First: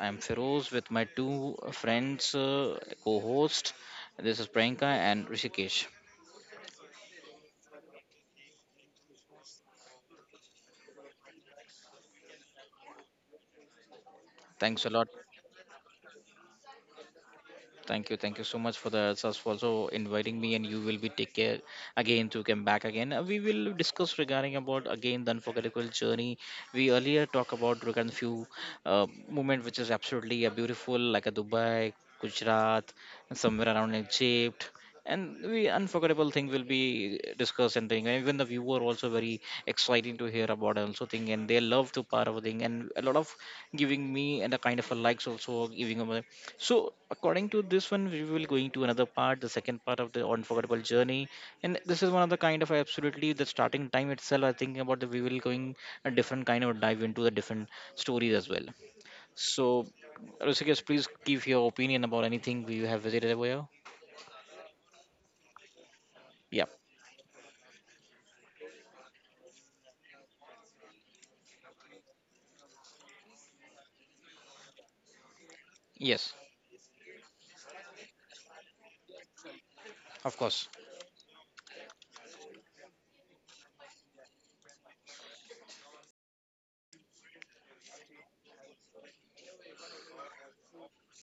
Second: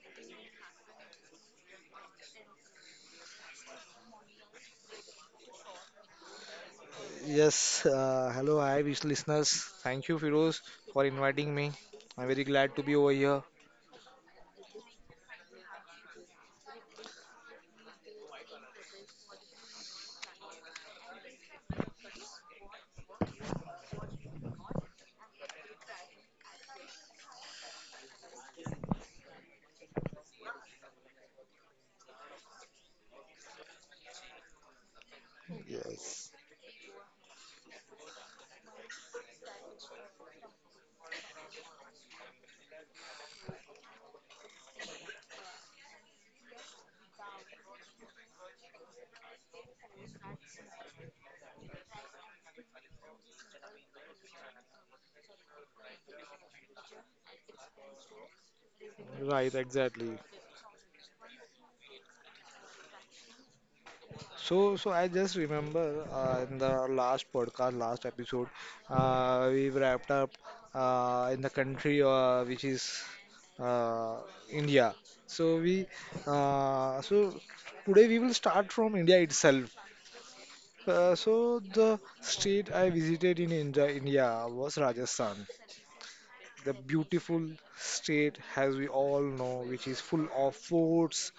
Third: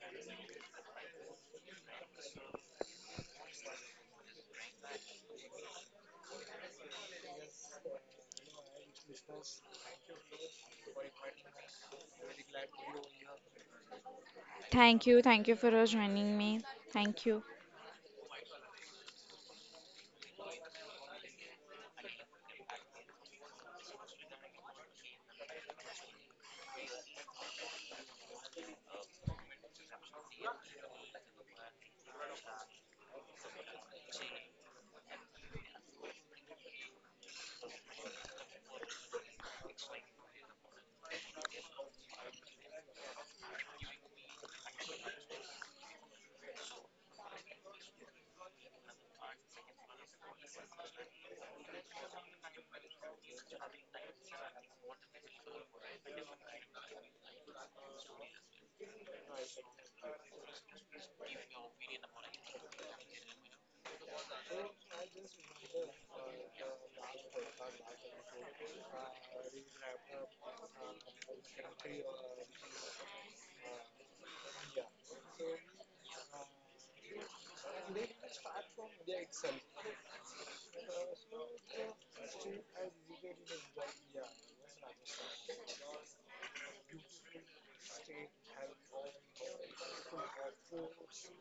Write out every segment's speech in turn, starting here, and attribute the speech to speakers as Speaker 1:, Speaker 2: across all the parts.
Speaker 1: I am Feroz with my two friends, co-host. This is Priyanka and Rishikesh.
Speaker 2: Yes, hello, hi, wish listeners. Thank you, Firoz, for inviting me. I'm very glad to be over here.
Speaker 1: Thanks a
Speaker 3: Thank
Speaker 1: lot.
Speaker 3: you. Thank you for joining me. Thank you.
Speaker 1: Thank you. Thank you so much for the answers for also inviting me and you will be take care again to come back again. We will discuss regarding about again the unforgettable journey. We earlier talk about regarding few moment which is absolutely a beautiful like a Dubai, Gujarat, and somewhere around Egypt. And we
Speaker 2: Yes.
Speaker 1: unforgettable thing will be discussed and thing. Even the viewer also very exciting to hear about also thing and they love to part of thing and a lot of giving me and a kind of a likes also giving them so, according to this one, we will going to another part, the second part of the unforgettable journey, and this is one of the kind of absolutely the starting time itself. I think about the we will going a different kind of dive into the different stories as well.
Speaker 2: Right,
Speaker 1: So,
Speaker 2: exactly.
Speaker 1: Rishikesh, please give your opinion about anything we have visited over here.
Speaker 2: So, I just remember in
Speaker 1: Yeah.
Speaker 2: the last podcast, last episode, we wrapped up in the country which is uh, India. So we,
Speaker 1: Yes.
Speaker 2: so today we will start from India itself.
Speaker 1: Of course.
Speaker 2: So the state I visited in India was Rajasthan. The beautiful state, as we all know, which is full of forts,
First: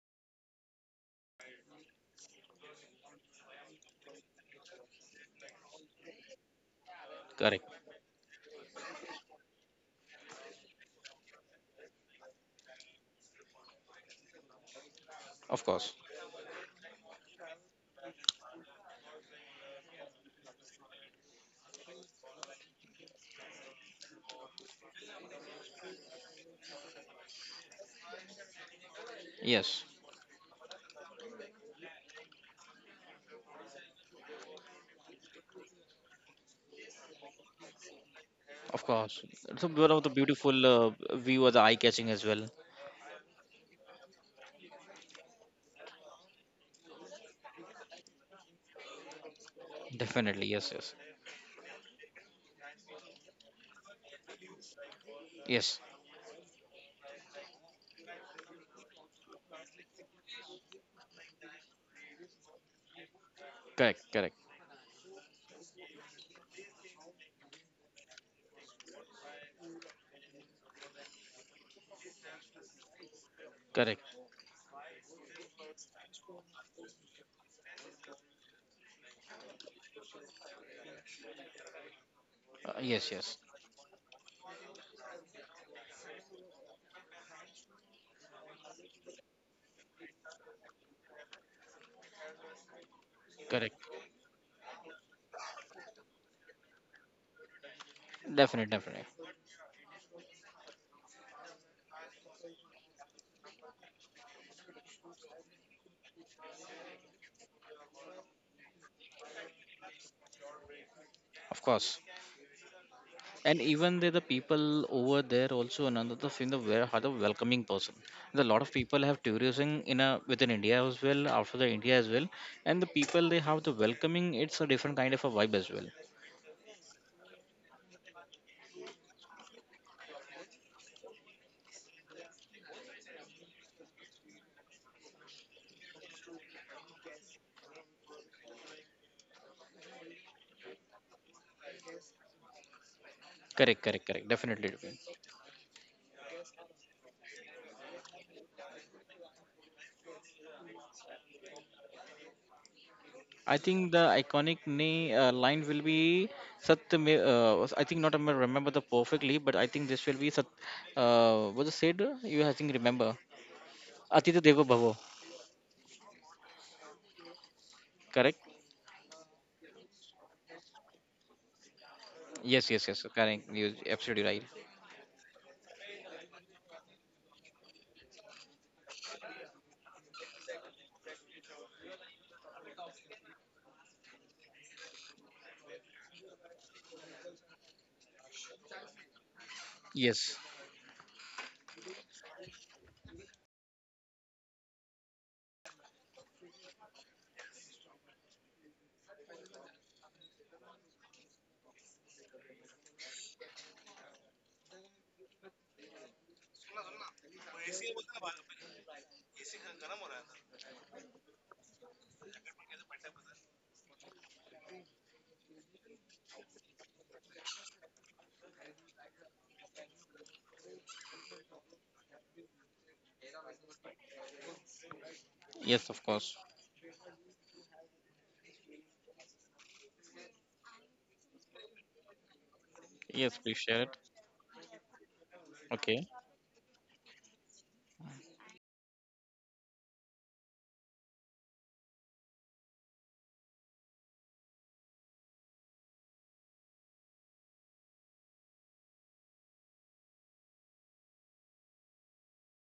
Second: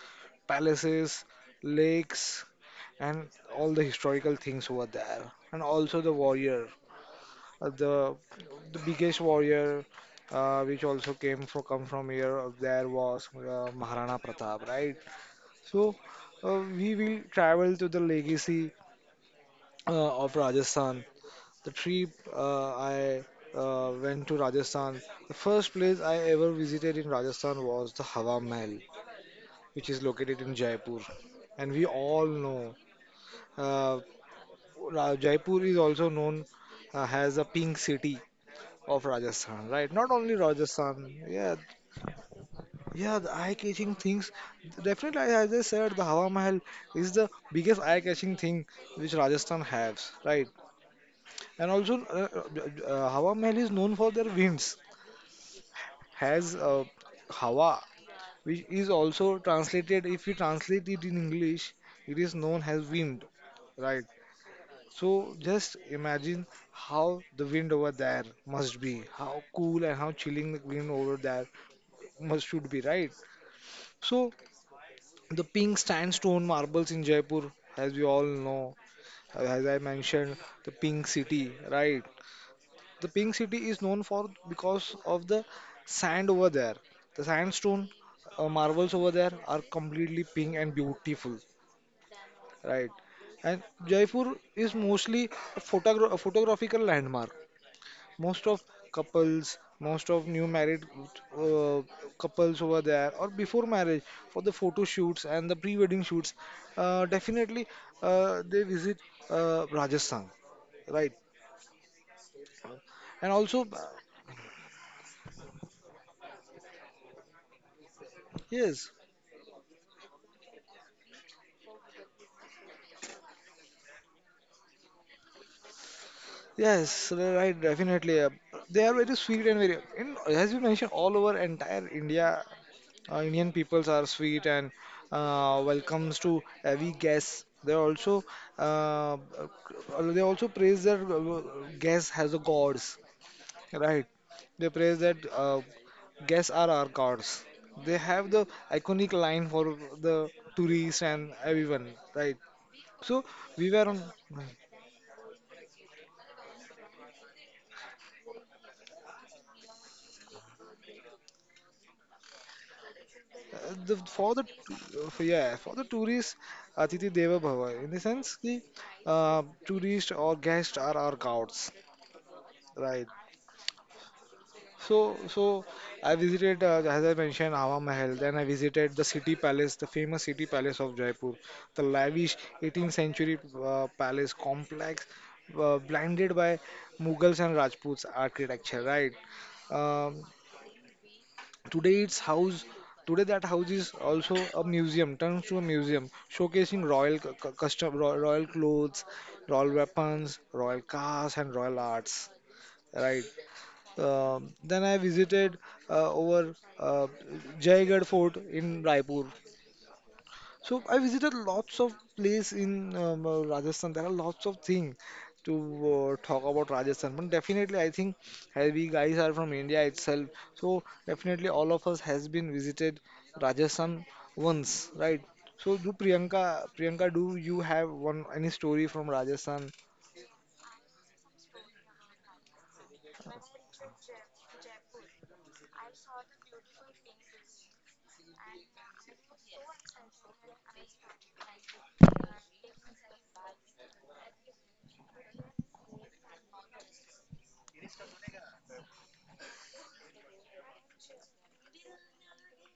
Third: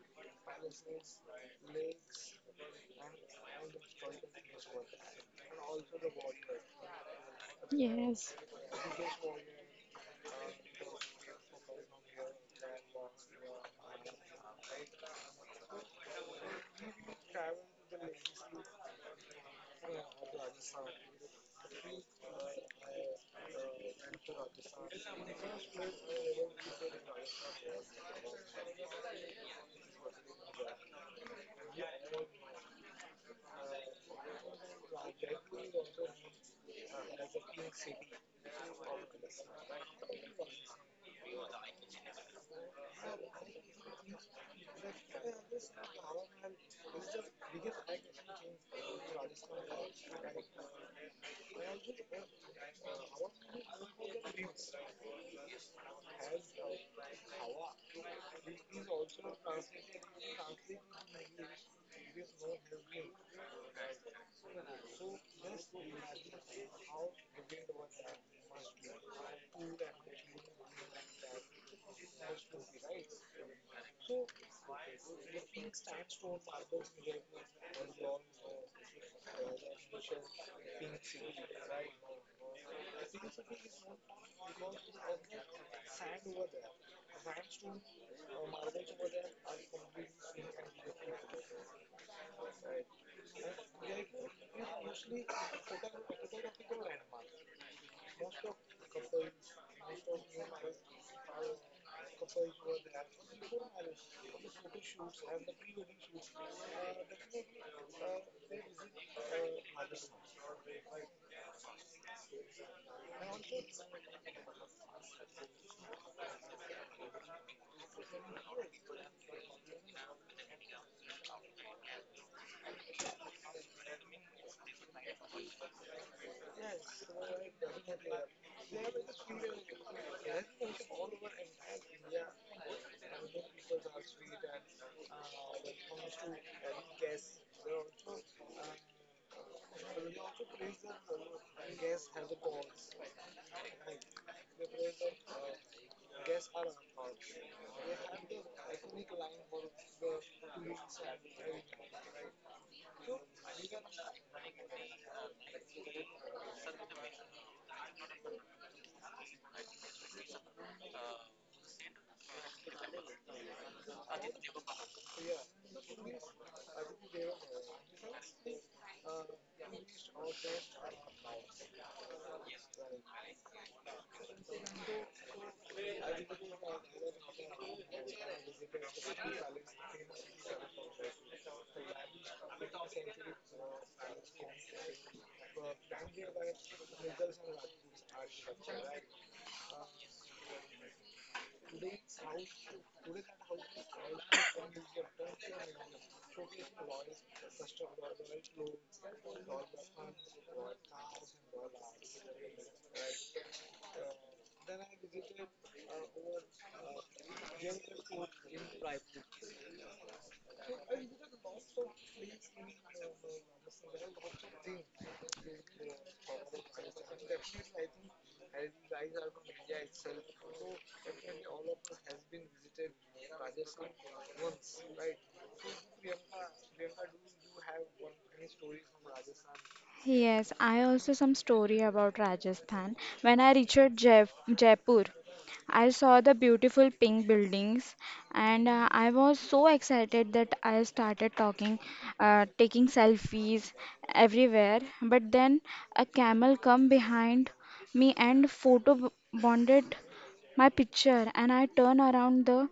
Speaker 2: palaces, lakes, and all the historical things over there. And also the warrior, uh,
Speaker 1: Correct.
Speaker 2: the
Speaker 3: Yes.
Speaker 2: the biggest warrior, which also came from come from here. There was Maharana Pratap, right?
Speaker 1: Of course.
Speaker 2: So we will travel to the legacy of Rajasthan. The trip I went to Rajasthan. The first place I ever visited in Rajasthan was the Hawa Mahal,
Speaker 1: Yes.
Speaker 2: which is located in Jaipur. And we all know uh, Jaipur is also known as the pink city
Speaker 1: Of
Speaker 2: of
Speaker 1: course. So
Speaker 2: Rajasthan,
Speaker 1: one
Speaker 2: right?
Speaker 1: of the
Speaker 2: Not only
Speaker 1: beautiful
Speaker 2: Rajasthan,
Speaker 1: view of
Speaker 2: yeah,
Speaker 1: the eye catching as well.
Speaker 2: yeah, the eye-catching things. Definitely, as I said, the Hawa Mahal is the biggest eye-catching thing which Rajasthan has, right?
Speaker 1: Definitely. Yes. Yes.
Speaker 2: And also, Hawa Mahal is known for their winds.
Speaker 1: Yes.
Speaker 2: Has Hawa, which is also translated, if you translate it in English, it is known as wind,
Speaker 1: Correct.
Speaker 2: right?
Speaker 1: Correct.
Speaker 2: So just imagine how the wind over there must be, how cool and how chilling the wind over there must should be, right?
Speaker 1: Correct.
Speaker 2: So the pink sandstone marbles in Jaipur, as we all know, as I mentioned, the pink city, right? The
Speaker 1: Yes.
Speaker 2: Pink
Speaker 1: Yes.
Speaker 2: City is known for because of the sand over there. The sandstone marbles over there are completely pink and beautiful, right? And
Speaker 1: Correct,
Speaker 2: Jaipur is mostly a photographical landmark. Most of
Speaker 1: definitely, definitely,
Speaker 2: couples, most of new married uh, couples over there, or before marriage for the photo shoots and the pre-wedding shoots, definitely they visit Rajasthan, right?
Speaker 1: of course.
Speaker 2: And
Speaker 1: And
Speaker 2: also,
Speaker 1: even the people over there also another the thing the very are the welcoming person, the lot of
Speaker 2: yes,
Speaker 1: people have tourism in a within India as well after the India as well, and the people they have the welcoming, it's a different kind of a vibe as well.
Speaker 2: yes, right, definitely. They are very sweet and very, in, as you mentioned, all over entire India, Indian peoples are sweet and welcomes to every guest. Uh, uh, they also praise their guests as the gods,
Speaker 1: Correct, correct,
Speaker 2: right?
Speaker 1: correct, definitely
Speaker 2: They
Speaker 1: different.
Speaker 2: praise that guests are our gods. They have the iconic line for the tourists and everyone, right? So
Speaker 1: I
Speaker 2: we were
Speaker 1: think
Speaker 2: on.
Speaker 1: the iconic line will be sat. I think not I remember the perfectly but I think this will be sat, what is said, you I think remember,
Speaker 2: Uh, the for
Speaker 1: atita
Speaker 2: the
Speaker 1: deva bhavo.
Speaker 2: For, yeah, for the tourists, Atiti Deva Bhava, in the sense
Speaker 1: Correct.
Speaker 2: ki tourists or guests are our gods,
Speaker 1: Yes, yes,
Speaker 2: right?
Speaker 1: yes. Correct. You're absolutely right.
Speaker 2: So I visited, as I mentioned, Hawa Mahal. Then I visited the city palace, the famous city palace of Jaipur, the lavish 18th century palace complex blinded by Mughals and Rajputs architecture, right? um,
Speaker 1: Yes.
Speaker 2: Today its house, today that house is also a museum, turns to a museum, showcasing royal custom, royal clothes, royal weapons, royal cars, and royal arts. Right. Then I visited over Jaigarh Fort in Raipur. So I visited lots of place in Rajasthan. There are lots of things to talk about Rajasthan. But definitely, I think as we guys are from India itself, so definitely all of us has been visited Rajasthan once, right? So
Speaker 1: Yes,
Speaker 2: do
Speaker 1: of course.
Speaker 2: Priyanka, Priyanka, do you have one any story from Rajasthan?
Speaker 3: Yes, I also some story about Rajasthan.
Speaker 1: Yes,
Speaker 3: When I
Speaker 1: please
Speaker 3: reached
Speaker 1: share it.
Speaker 3: Jaipur, I
Speaker 1: Okay. Of
Speaker 3: saw the beautiful pink buildings and I was so excited that I started taking selfies everywhere. But then a camel come behind me and bonded my picture and I turn around the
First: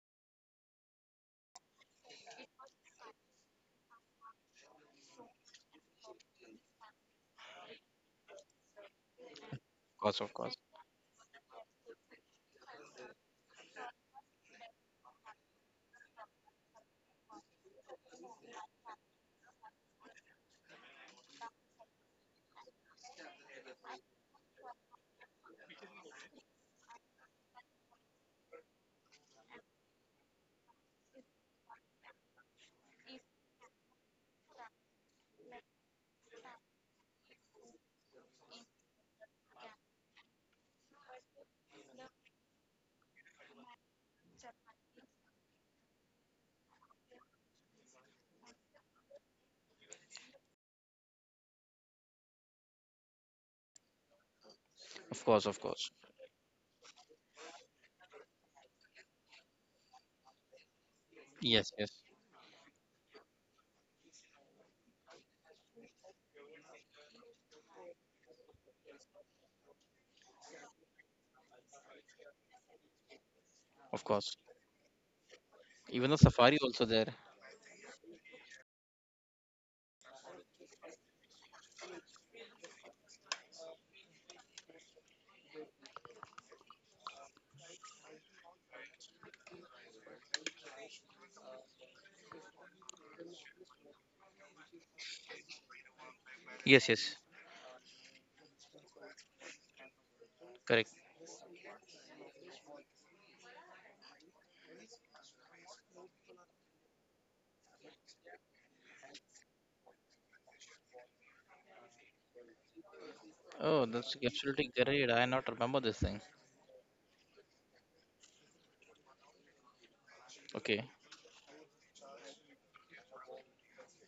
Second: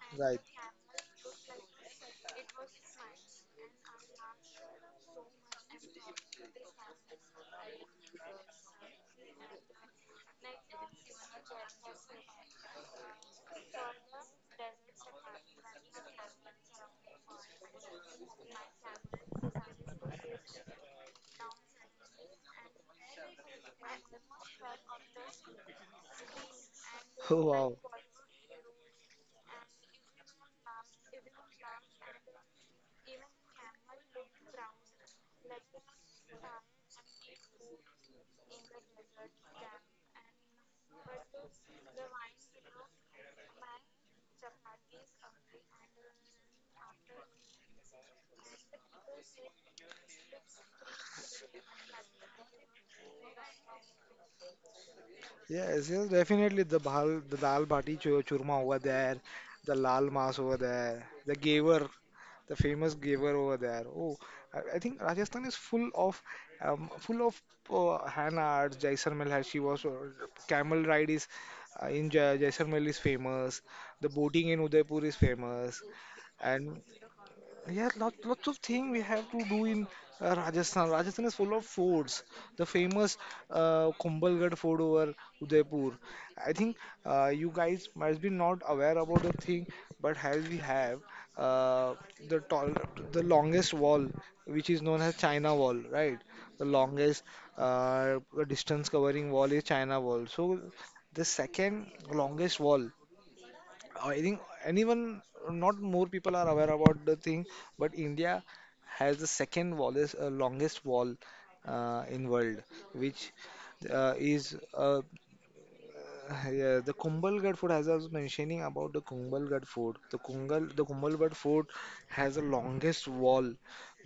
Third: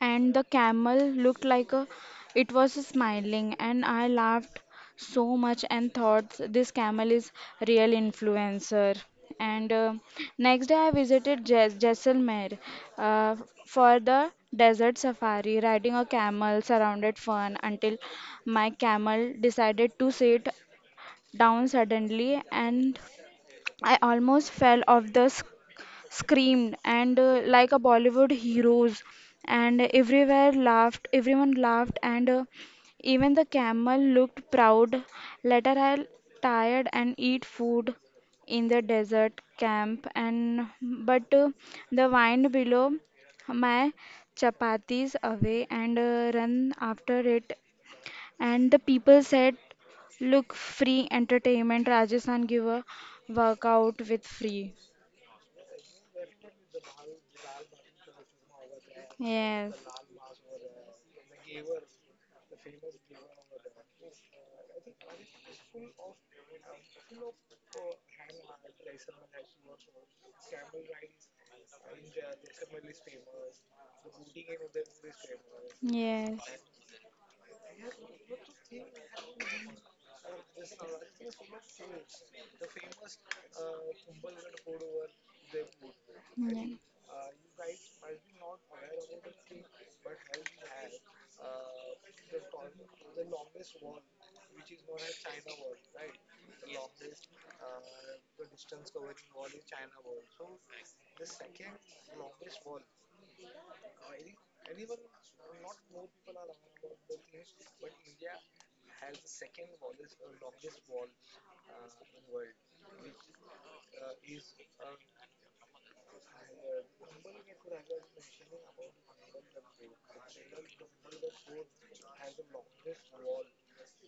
Speaker 3: and
Speaker 2: Right.
Speaker 3: the camel looked like a, it was smiling and I laughed so much and thought this camel is real influencer and
Speaker 1: course, of course.
Speaker 3: next day I visited Jaisalmer, uh, for the desert safari riding a camel surrounded fun until my camel decided to sit down suddenly and I almost fell off the screamed and
Speaker 2: Oh
Speaker 3: like
Speaker 2: wow.
Speaker 3: a Bollywood heroes and everywhere laughed everyone laughed and even the camel looked proud. Later I tired and eat food in the desert camp and but the wind below my chapatis away and run after it and the people said look free entertainment Rajasthan give a workout with free.
Speaker 1: Of course, of
Speaker 2: Yes,
Speaker 1: course.
Speaker 2: yes, definitely the dal bhati, churma over there,
Speaker 3: Yes.
Speaker 2: the
Speaker 3: Yes.
Speaker 2: lal mas over there, the
Speaker 1: Yes,
Speaker 2: gaver,
Speaker 1: yes.
Speaker 2: the famous gaver over there. Oh, I think Rajasthan is full of um, full of hand arts. Jaisalmer, she was camel ride is in Jaisalmer is famous.
Speaker 1: Of
Speaker 2: The
Speaker 1: course.
Speaker 2: boating in Udaipur is famous,
Speaker 1: Even the
Speaker 3: Yeah. Yeah.
Speaker 1: safari
Speaker 2: and
Speaker 1: also there.
Speaker 2: yeah, lots of things we have to do in Rajasthan. Rajasthan is full of forts. The famous Kumbhalgarh fort over Udaipur. I think
Speaker 3: Okay.
Speaker 2: you guys might be not aware about the thing, but as we have uh, the tall, the longest wall, which is known as China Wall, right? The
Speaker 1: Yes, yes.
Speaker 2: longest uh, distance covering wall is China Wall. So
Speaker 1: Correct.
Speaker 2: the second longest wall. I think anyone, not more people are aware about the thing, but India has the second wallest, longest wall in world, which
Speaker 1: Oh, that's
Speaker 2: is
Speaker 1: absolutely great. I not remember this thing.
Speaker 2: Yeah, the Kumbalgarh food, as I was mentioning about the Kumbalgarh food,
Speaker 1: Okay.
Speaker 2: the Kumbalgarh food has the longest wall,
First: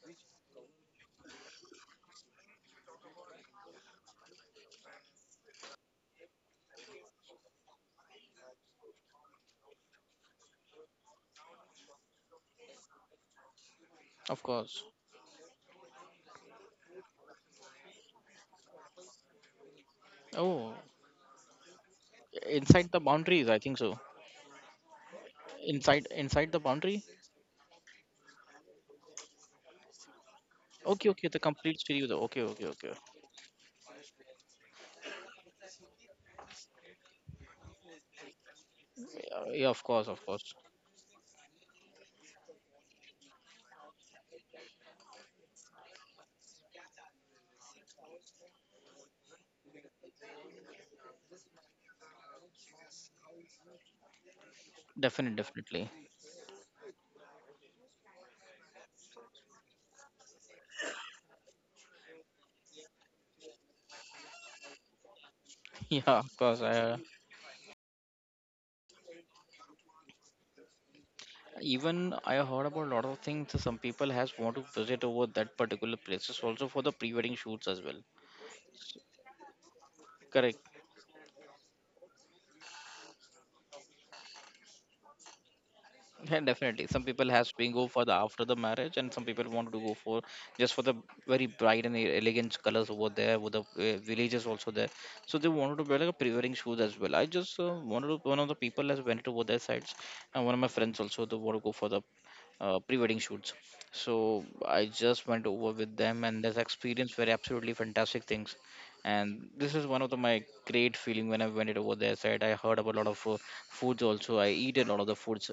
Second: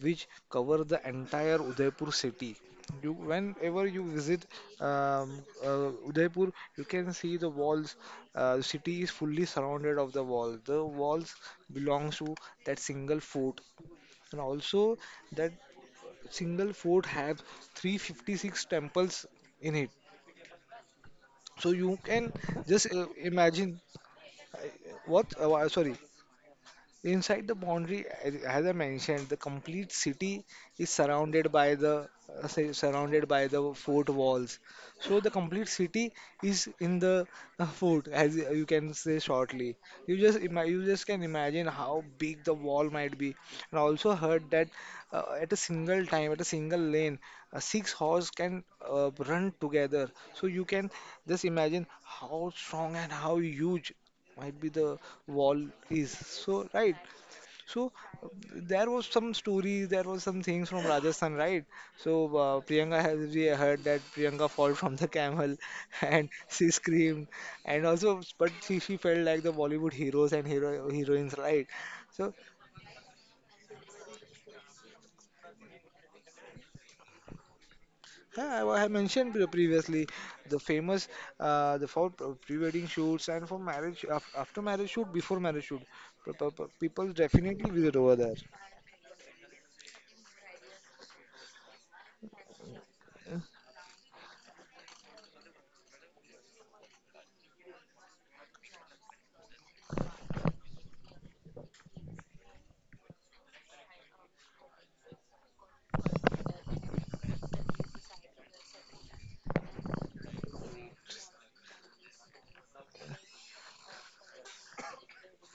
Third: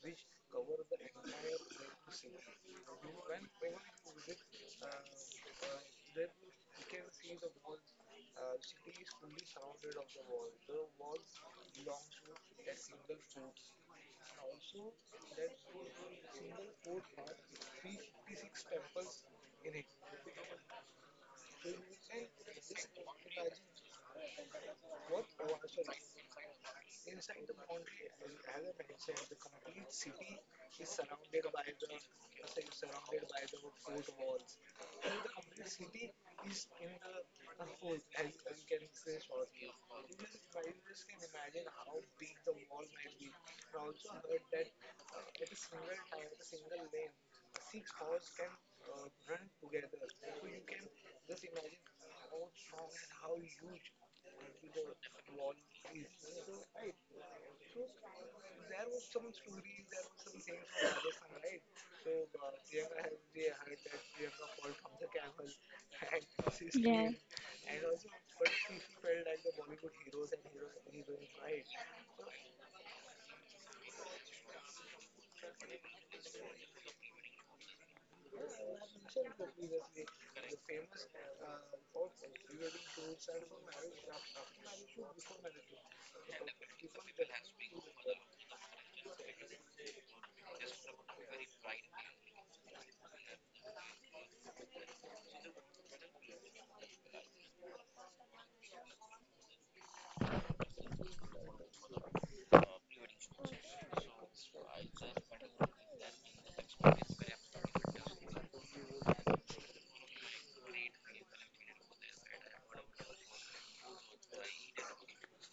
Speaker 2: which cover the entire Udaipur city. You, whenever you visit Udaipur, you can see the walls. City is fully surrounded of the wall. The walls belongs to that single fort, and
Speaker 1: Of course.
Speaker 2: also that single fort has 356 temples in it.
Speaker 1: Oh,
Speaker 2: So you can
Speaker 1: inside
Speaker 2: just
Speaker 1: the boundaries, I think
Speaker 2: imagine.
Speaker 1: so.
Speaker 2: What? Sorry.
Speaker 1: Inside, inside the boundary.
Speaker 2: Inside the boundary, as I mentioned, the complete city is
Speaker 1: Okay, okay. The
Speaker 2: surrounded by
Speaker 1: complete
Speaker 2: the
Speaker 1: series. Okay, okay, okay.
Speaker 2: surrounded by the fort walls. So the complete city is in the fort, as you can say
Speaker 1: Yeah, yeah,
Speaker 2: shortly.
Speaker 1: of course, of course.
Speaker 2: You just can imagine how big the wall might be. And I also heard that at a single time, at a single lane, six horse can run together. So you can just imagine how strong and how huge might be the
Speaker 1: Definitely,
Speaker 2: wall
Speaker 1: definitely.
Speaker 2: is, so right. So uh, there was some stories, there was some things from Rajasthan, right? So Priyanka has, we heard that Priyanka fall from the camel
Speaker 1: Yeah,
Speaker 2: and
Speaker 1: of course.
Speaker 2: she
Speaker 1: I
Speaker 2: screamed, and also but she felt like the Bollywood heroes and hero heroines, right?
Speaker 1: even
Speaker 2: So
Speaker 1: I heard about a lot of things, some people has want to visit over that particular places also for the pre-wedding shoots as well.
Speaker 2: yeah, I mentioned previously the
Speaker 1: Correct.
Speaker 2: famous uh, the for pre-wedding shoots and for marriage after marriage shoot before marriage shoot.
Speaker 1: Yeah, definitely. Some
Speaker 2: People
Speaker 1: people has
Speaker 2: definitely
Speaker 1: been go
Speaker 2: visit
Speaker 1: for the
Speaker 2: over there,
Speaker 1: after the marriage, and some people want to go for just for the very bright and elegant colors over there, with the villages also there. So they wanted to wear like a pre-wedding shoes as well. I just wanted to, one of the people has went over their sides, and one of my friends also they want to go for the pre-wedding shoots. So I just went over with them, and this experience were absolutely fantastic things. And this is one of the, my great feeling when I went it over there. Side I heard about a lot of foods also. I eat a lot of the foods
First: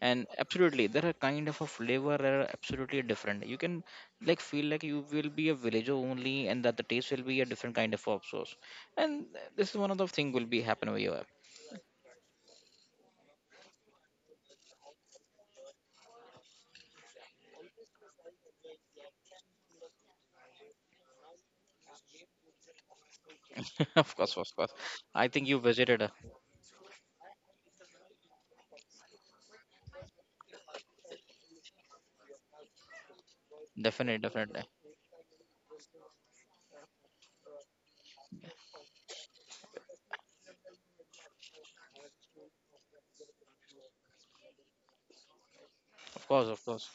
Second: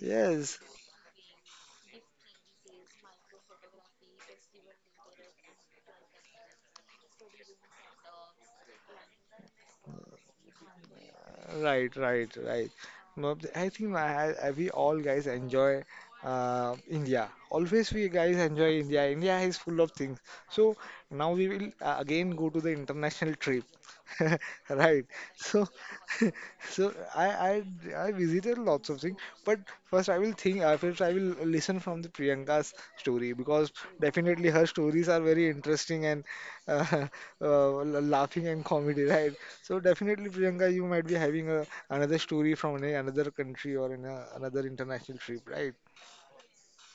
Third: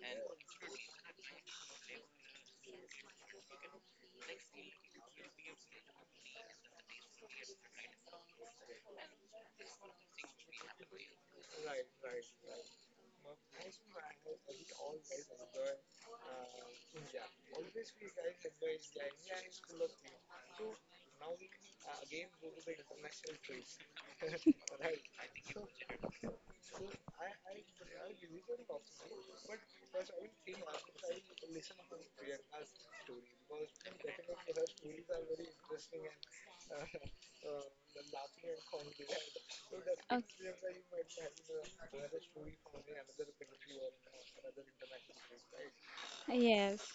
Speaker 1: and
Speaker 2: yes.
Speaker 1: absolutely there are kind of a flavor are absolutely different, you can like feel like you will be a villager only and that the taste will be a different kind of hot sauce and this is one of the thing will be happen over here.
Speaker 2: Right, right, right. No, I think we all guys enjoy India. Always we guys enjoy India. India is full of things. So now we will again go to the international trip.
Speaker 1: Of course, of course.
Speaker 2: Right.
Speaker 1: I think you
Speaker 2: So,
Speaker 1: visited
Speaker 2: so I visited lots of things. But first I will think, first I will listen from the Priyanka's story because
Speaker 1: definitely,
Speaker 2: definitely
Speaker 1: definitely,
Speaker 2: her stories are very interesting and uh, laughing and comedy, right? So definitely, Priyanka, you might be having a, another story from an, another country or in a, another international trip, right?
Speaker 1: of course, of
Speaker 3: Yes.
Speaker 1: course.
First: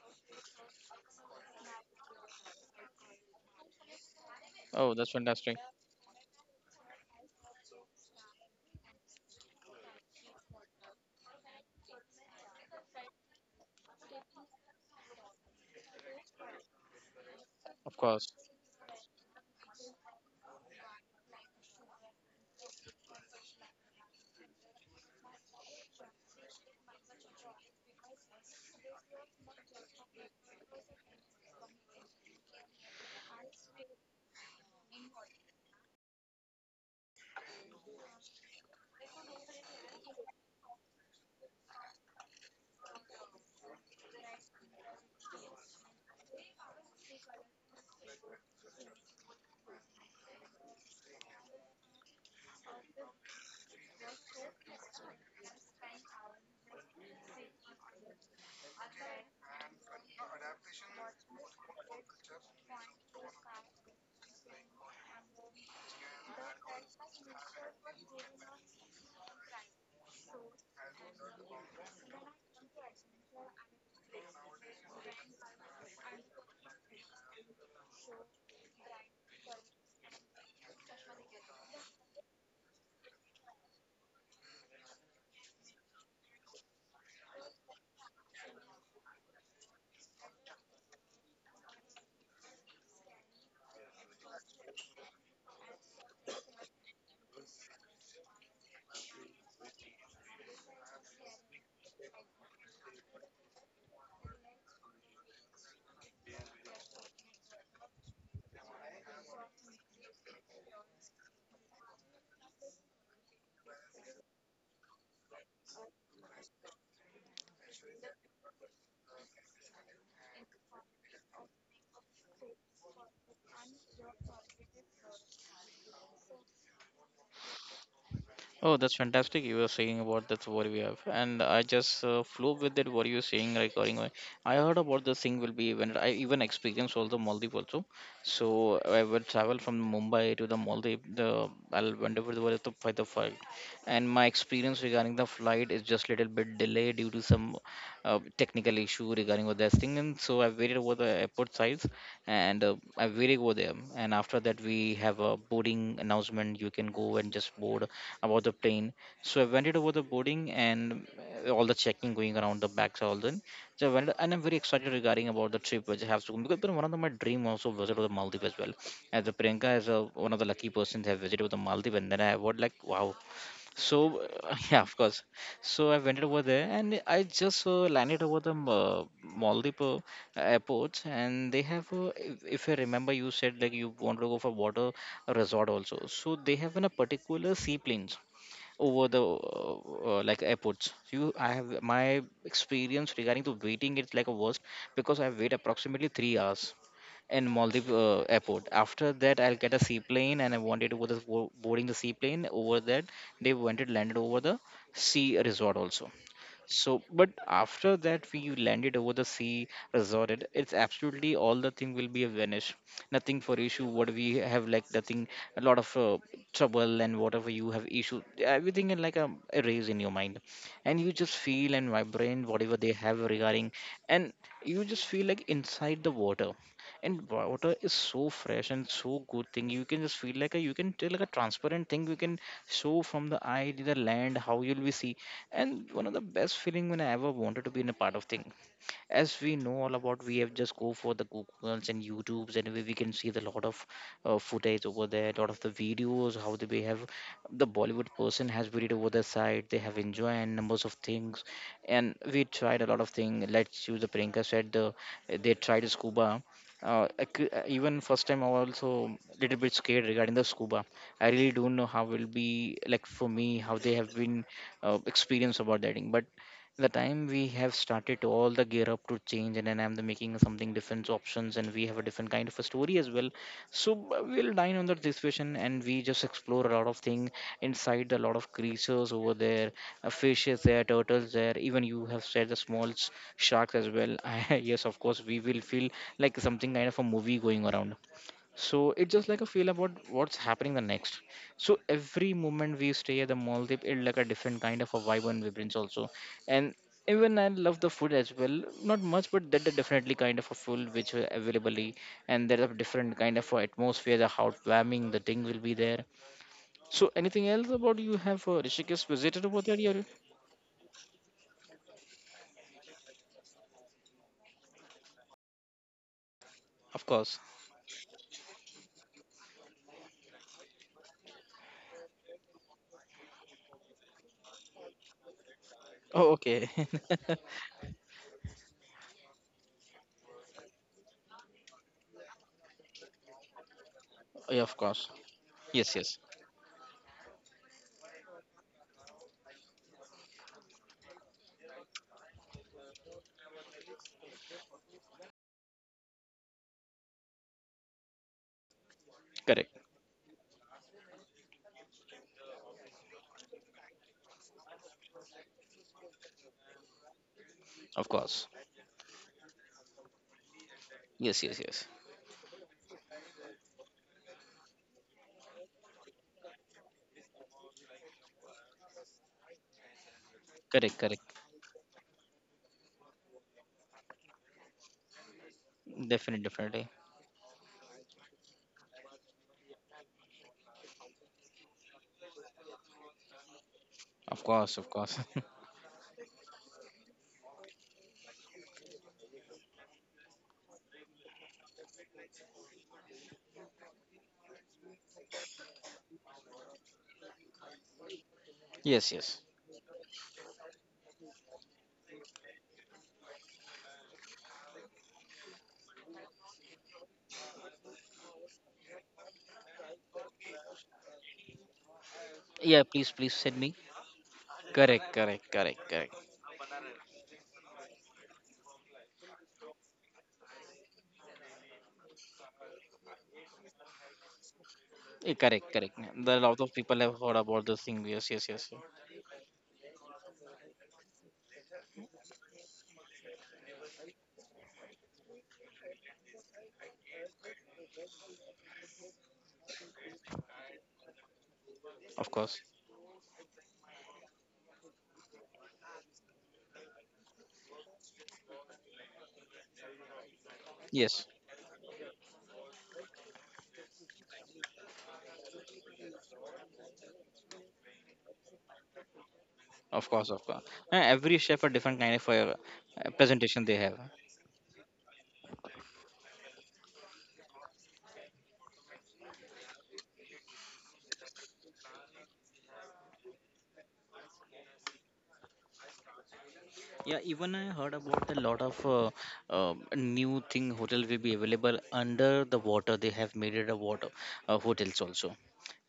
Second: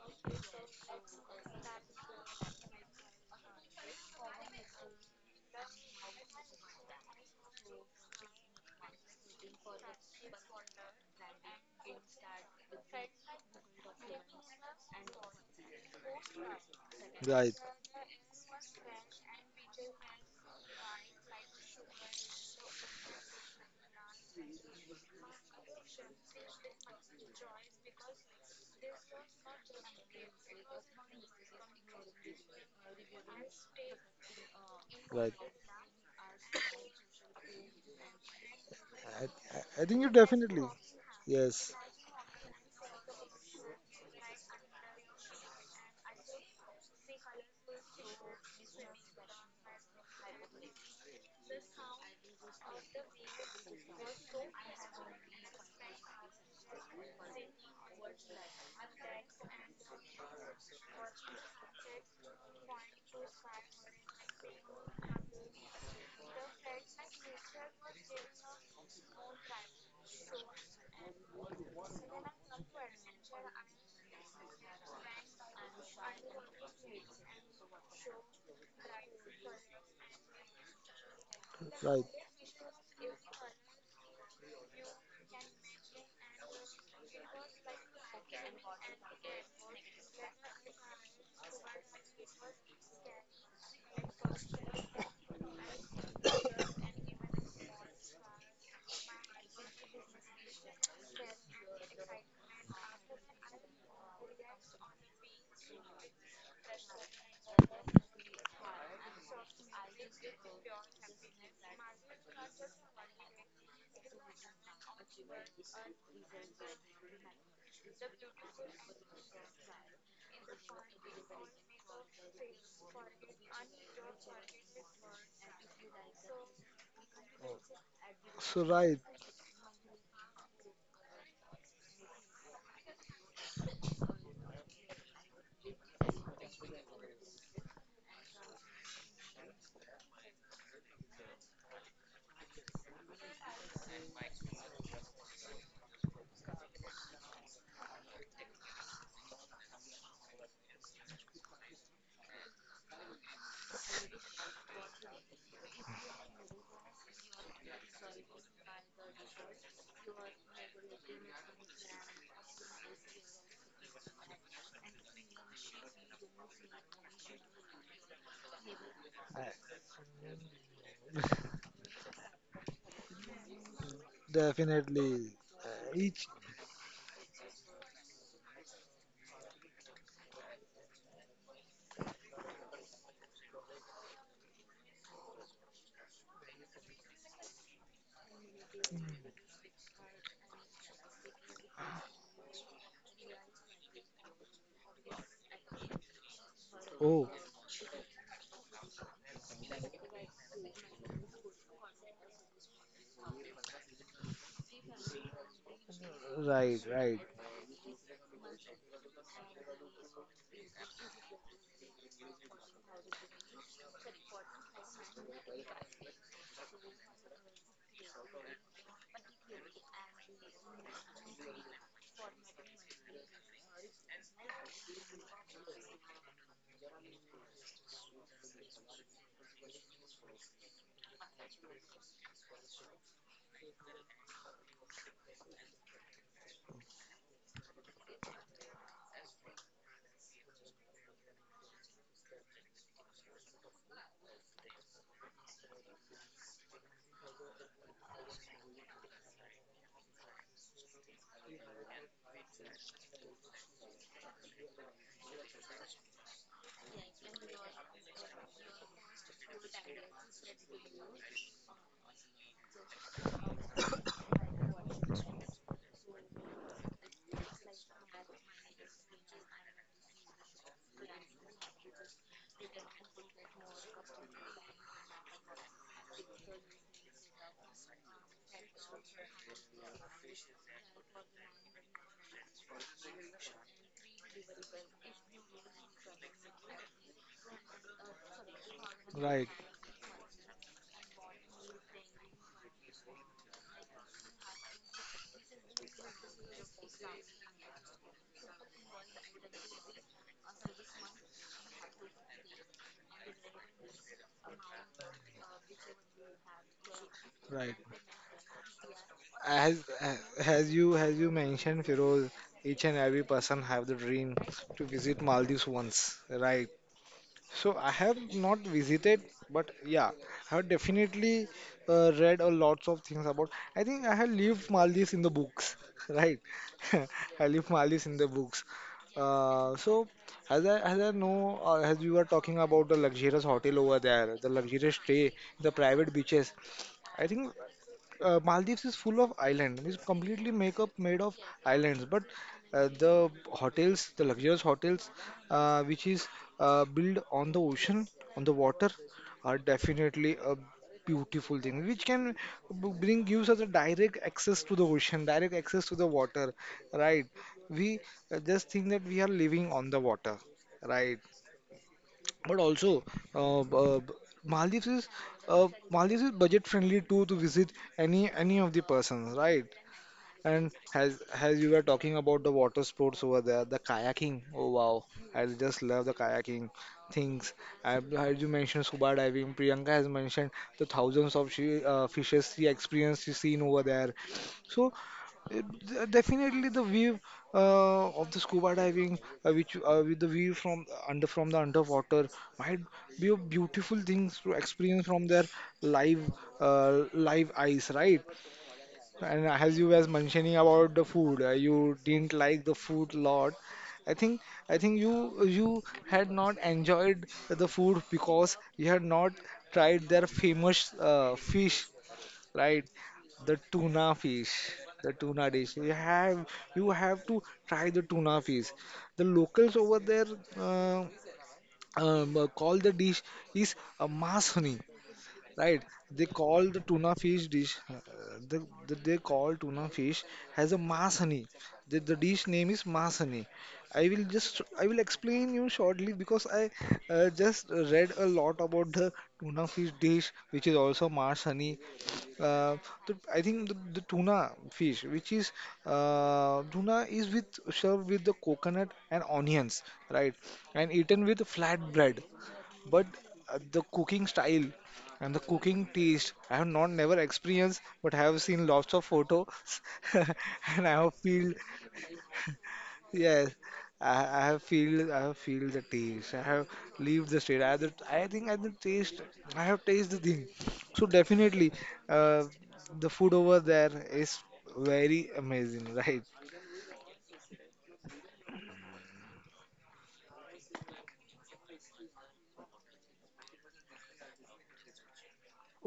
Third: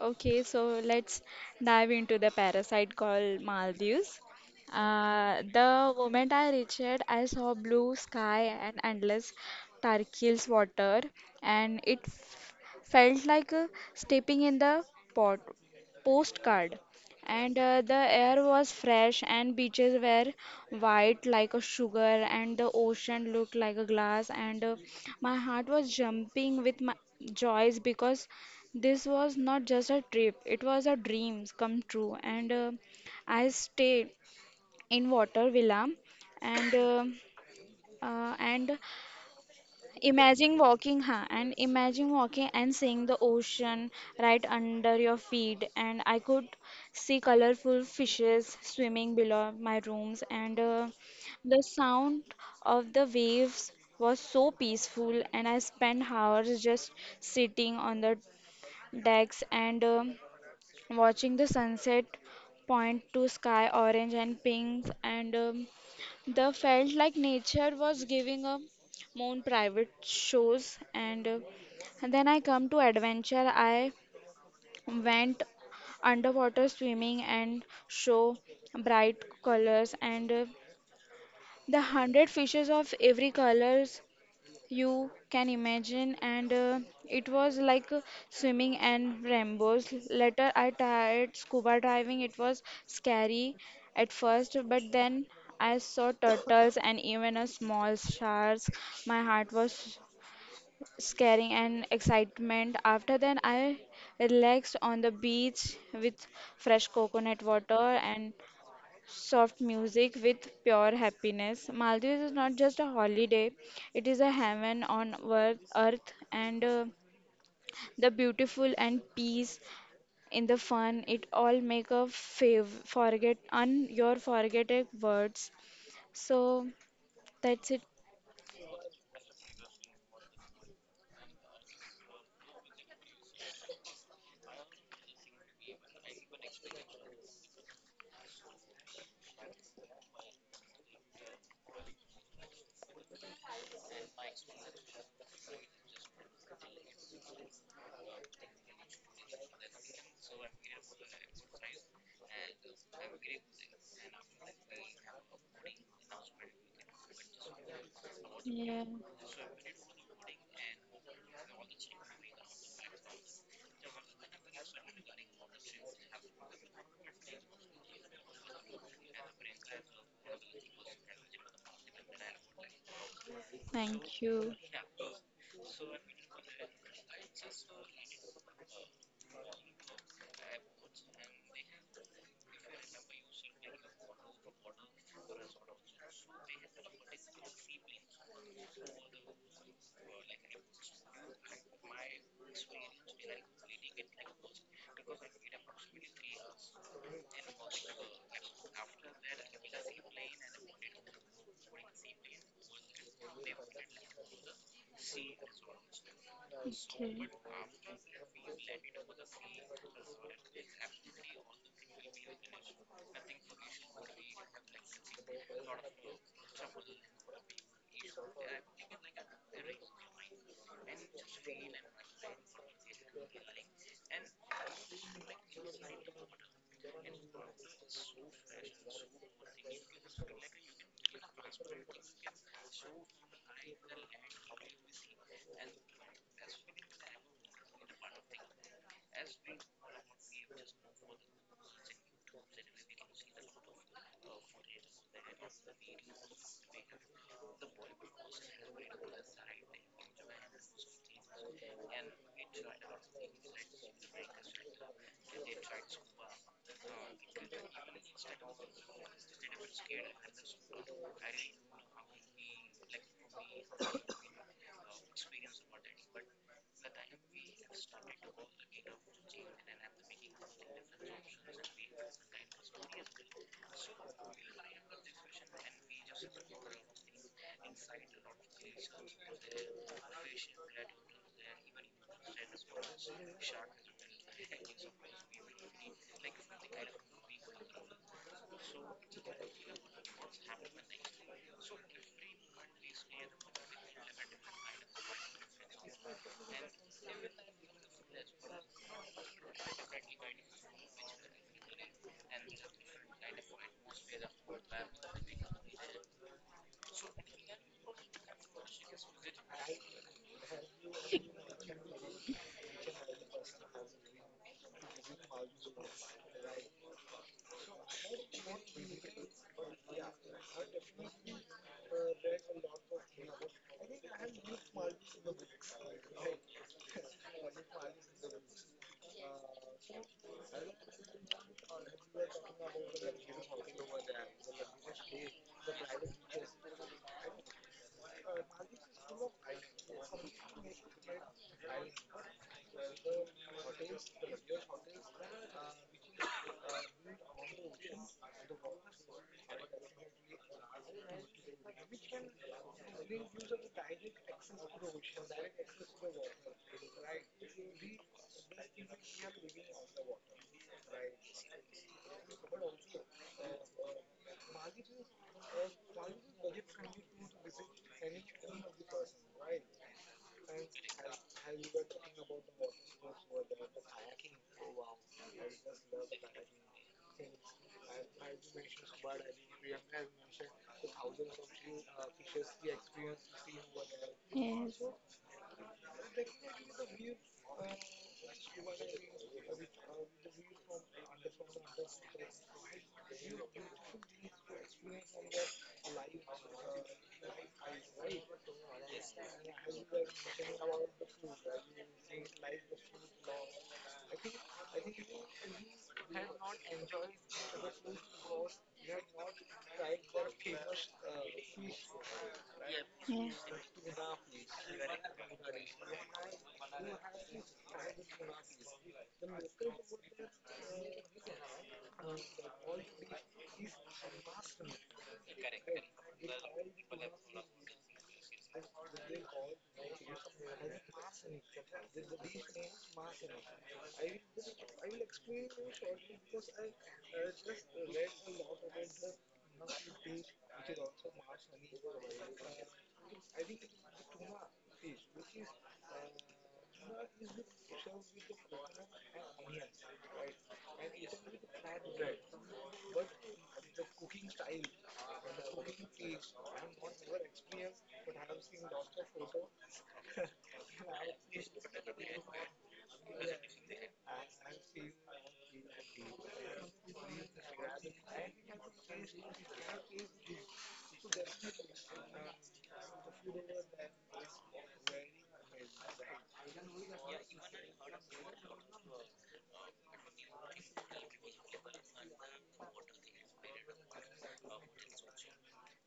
Speaker 3: Okay, so let's dive into the parasite called Maldives.
Speaker 1: Oh, that's fantastic.
Speaker 3: The moment I reached, I saw blue sky and endless turquoise water, and it felt like stepping in the pot postcard.
Speaker 2: Right,
Speaker 3: And the
Speaker 1: Of course.
Speaker 3: air was fresh, and beaches were white like a sugar, and the ocean looked like a glass. And my heart was jumping with my joys because this was not just a trip, it was a dream come true. And I stayed in
Speaker 2: right.
Speaker 3: Water Villa and uh, and
Speaker 2: I think you
Speaker 3: imagine
Speaker 2: definitely,
Speaker 3: walking, huh? And
Speaker 2: yes,
Speaker 3: imagine walking and seeing the ocean right under your feet. And I could see colorful fishes swimming below my rooms. And the sound of the waves was so peaceful. And I spent hours just sitting on the decks and watching the sunset point to sky orange and pink and the felt like nature was giving a moon private shows and then I come to adventure. I went underwater swimming and show bright colors and the
Speaker 2: right.
Speaker 3: hundred fishes of every colors you can imagine and it was like swimming and rainbows. Later I tried scuba diving. It was scary at first, but then I saw turtles and even a small sharks. My heart was scaring and excitement. After then I relaxed on the beach with fresh coconut water and soft music with pure happiness. Maldives is not just a holiday, it is a heaven on earth, and the beautiful and peace in the fun it all make a fav forget un your forgetting words. So that's it.
Speaker 2: So
Speaker 1: Oh, that's
Speaker 2: right,
Speaker 1: fantastic. You were saying about that's what we have, and I just flew with it. What you were saying regarding, I heard about the thing will be when I even experienced also Maldives also. So I will travel from Mumbai to the Maldives. The I'll went over the was to by the flight, and my experience regarding the flight is just little bit delayed due to some technical issue regarding with that thing. And so I waited over the airport side and I really go there. And after that, we have a boarding announcement. You can go and just board about the
Speaker 3: Yeah.
Speaker 1: plane. So I went it over the boarding and all the checking going around the back all then. So I went, and I'm very excited regarding about the trip which I have to go because one of my dream also visit to the Maldives as well. As a
Speaker 2: I-
Speaker 1: Priyanka as a, one of the lucky persons have visited the Maldives, and then I was like, wow, so
Speaker 3: Thank you.
Speaker 1: yeah, of course.
Speaker 2: definitely.
Speaker 1: So I went
Speaker 2: Each
Speaker 1: over there and I just landed over the Maldives airport, and they have, if I remember, you said like you want to go for water resort also. So they have in a particular seaplane over the like airports, you I have my experience regarding to waiting, it's like a worst because I wait approximately 3 hours
Speaker 2: oh,
Speaker 1: in Maldives airport. After that, I'll get a seaplane, and I wanted to go the, boarding the seaplane over that. They wanted landed over the sea resort also.
Speaker 2: right,
Speaker 1: So,
Speaker 3: Okay.
Speaker 2: right,
Speaker 1: but after that we landed over the sea, resorted. It's absolutely all the thing will be a vanish. Nothing for issue. What we have like nothing. A lot of trouble and whatever you have issue. Everything in like a erase in your mind, and you just feel and vibrate whatever they have regarding, and you just feel like inside the water and water is so fresh and so good thing, you can just feel like a you can tell like a transparent thing, you can show from the eye to the land how you'll be see, and one of the best feeling when I ever wanted to be in a part of thing, as we know all about we have just go for the googles and youtubes and where we can see the lot of footage over there, lot of the videos how they have the bollywood person has put over the side they have enjoy and numbers of things, and we tried a lot of things, let's use the Priyanka said the, they tried scuba. I even first time I was also little bit scared regarding the scuba. I really don't know how will be like for me how they have been experience about that thing. But the time we have started to all the gear up to change and then I'm the making something different options and we have a different kind of a story as well, so we'll dine on that situation and we just explore a lot of thing inside, a lot of creatures over there, fish there, turtles there, even you have said the small sharks as well. I, yes, of course we will feel like something kind of a movie going around, so it's just like a
Speaker 2: right,
Speaker 1: feel about what's happening the next. So every moment we stay at the Maldives, it's like a different kind of a vibe and vibrance also. And even I love the food as well. Not much, but that definitely kind of a food which are available. And there are different kind of atmosphere, the how warming the thing will be there. So anything else about
Speaker 2: right.
Speaker 1: you have Rishikesh visited over there?
Speaker 2: As
Speaker 1: Yeah,
Speaker 2: as you mentioned, Feroz, each and every person have the dream to visit Maldives once, right?
Speaker 1: of course.
Speaker 2: So I have not visited, but yeah, I have definitely read a lots of things about. I think I have lived Maldives in the books,
Speaker 1: Oh,
Speaker 2: right?
Speaker 1: okay.
Speaker 2: I lived Maldives in the books. So as I know, as we were talking about the luxurious hotel over there, the
Speaker 1: Yeah, of
Speaker 2: luxurious
Speaker 1: course.
Speaker 2: stay, the
Speaker 1: Yes,
Speaker 2: private
Speaker 1: yes.
Speaker 2: beaches. I think Maldives is full of island. It's completely make up made of islands. But the hotels, the luxurious hotels, which is built on the ocean, on the water, are
Speaker 1: Correct.
Speaker 2: definitely a beautiful thing, which can bring gives us a direct access to the ocean, direct access to the water, right? We
Speaker 1: Of course.
Speaker 2: just think that we are living on the water, right?
Speaker 1: Yes, yes, yes.
Speaker 2: But also, uh, uh, Maldives is Maldives is budget friendly too to visit any of the persons, right? And
Speaker 1: Correct,
Speaker 2: as
Speaker 1: correct.
Speaker 2: as you were talking about the water sports over there, the kayaking. Oh wow, I just love the
Speaker 1: Definitely,
Speaker 2: kayaking
Speaker 1: definitely.
Speaker 2: things. I heard you mentioned scuba diving. Priyanka has mentioned the thousands of fishes she experienced, she seen over there.
Speaker 1: Of course,
Speaker 3: Yes.
Speaker 1: of
Speaker 2: So
Speaker 1: course.
Speaker 2: uh, definitely the view of the scuba diving, which with the view from the underwater, might be a beautiful things to experience from their live live eyes, right?
Speaker 1: Yes, yes.
Speaker 2: And as you was mentioning about the food, you didn't like the food lot. I think you had not enjoyed the food because you had not tried their famous fish,
Speaker 1: Yeah,
Speaker 2: right?
Speaker 1: please,
Speaker 3: Yeah.
Speaker 1: please send
Speaker 2: The
Speaker 1: me.
Speaker 2: tuna fish,
Speaker 1: Correct,
Speaker 2: the tuna
Speaker 1: correct,
Speaker 2: dish.
Speaker 1: correct, correct.
Speaker 2: You have to try the tuna fish. The locals over there uh, call the dish is a masoni,
Speaker 1: Yeah, correct,
Speaker 2: right?
Speaker 1: correct.
Speaker 2: They
Speaker 1: The lot
Speaker 2: call
Speaker 1: of
Speaker 2: the
Speaker 1: people
Speaker 2: tuna
Speaker 1: have heard
Speaker 2: fish
Speaker 1: about
Speaker 2: dish,
Speaker 1: this thing. Yes, yes, yes, yes.
Speaker 2: they call tuna fish as a maas honey. The dish name is maas honey. I will explain you shortly because I just read a lot about the tuna fish dish, which is also maas honey.
Speaker 1: Of course.
Speaker 2: Uh, I think the tuna fish, which is tuna, is with served with the coconut and onions, right, and eaten
Speaker 1: Yes,
Speaker 2: with flat bread but the cooking style and the cooking taste I have not never experienced but I have seen lots of photos
Speaker 1: of course, of course.
Speaker 2: and I have
Speaker 1: Every
Speaker 2: feel.
Speaker 1: chef a different kind of
Speaker 2: Yes,
Speaker 1: presentation they have.
Speaker 2: I have feel. I have feel the taste. I have lived the state. I have the, I think I the taste. I have taste the thing. So definitely uh, the food over there is very amazing, right?
Speaker 1: Yeah, even I heard about a lot of new thing hotel will be available under the water. They have made it a water hotels also,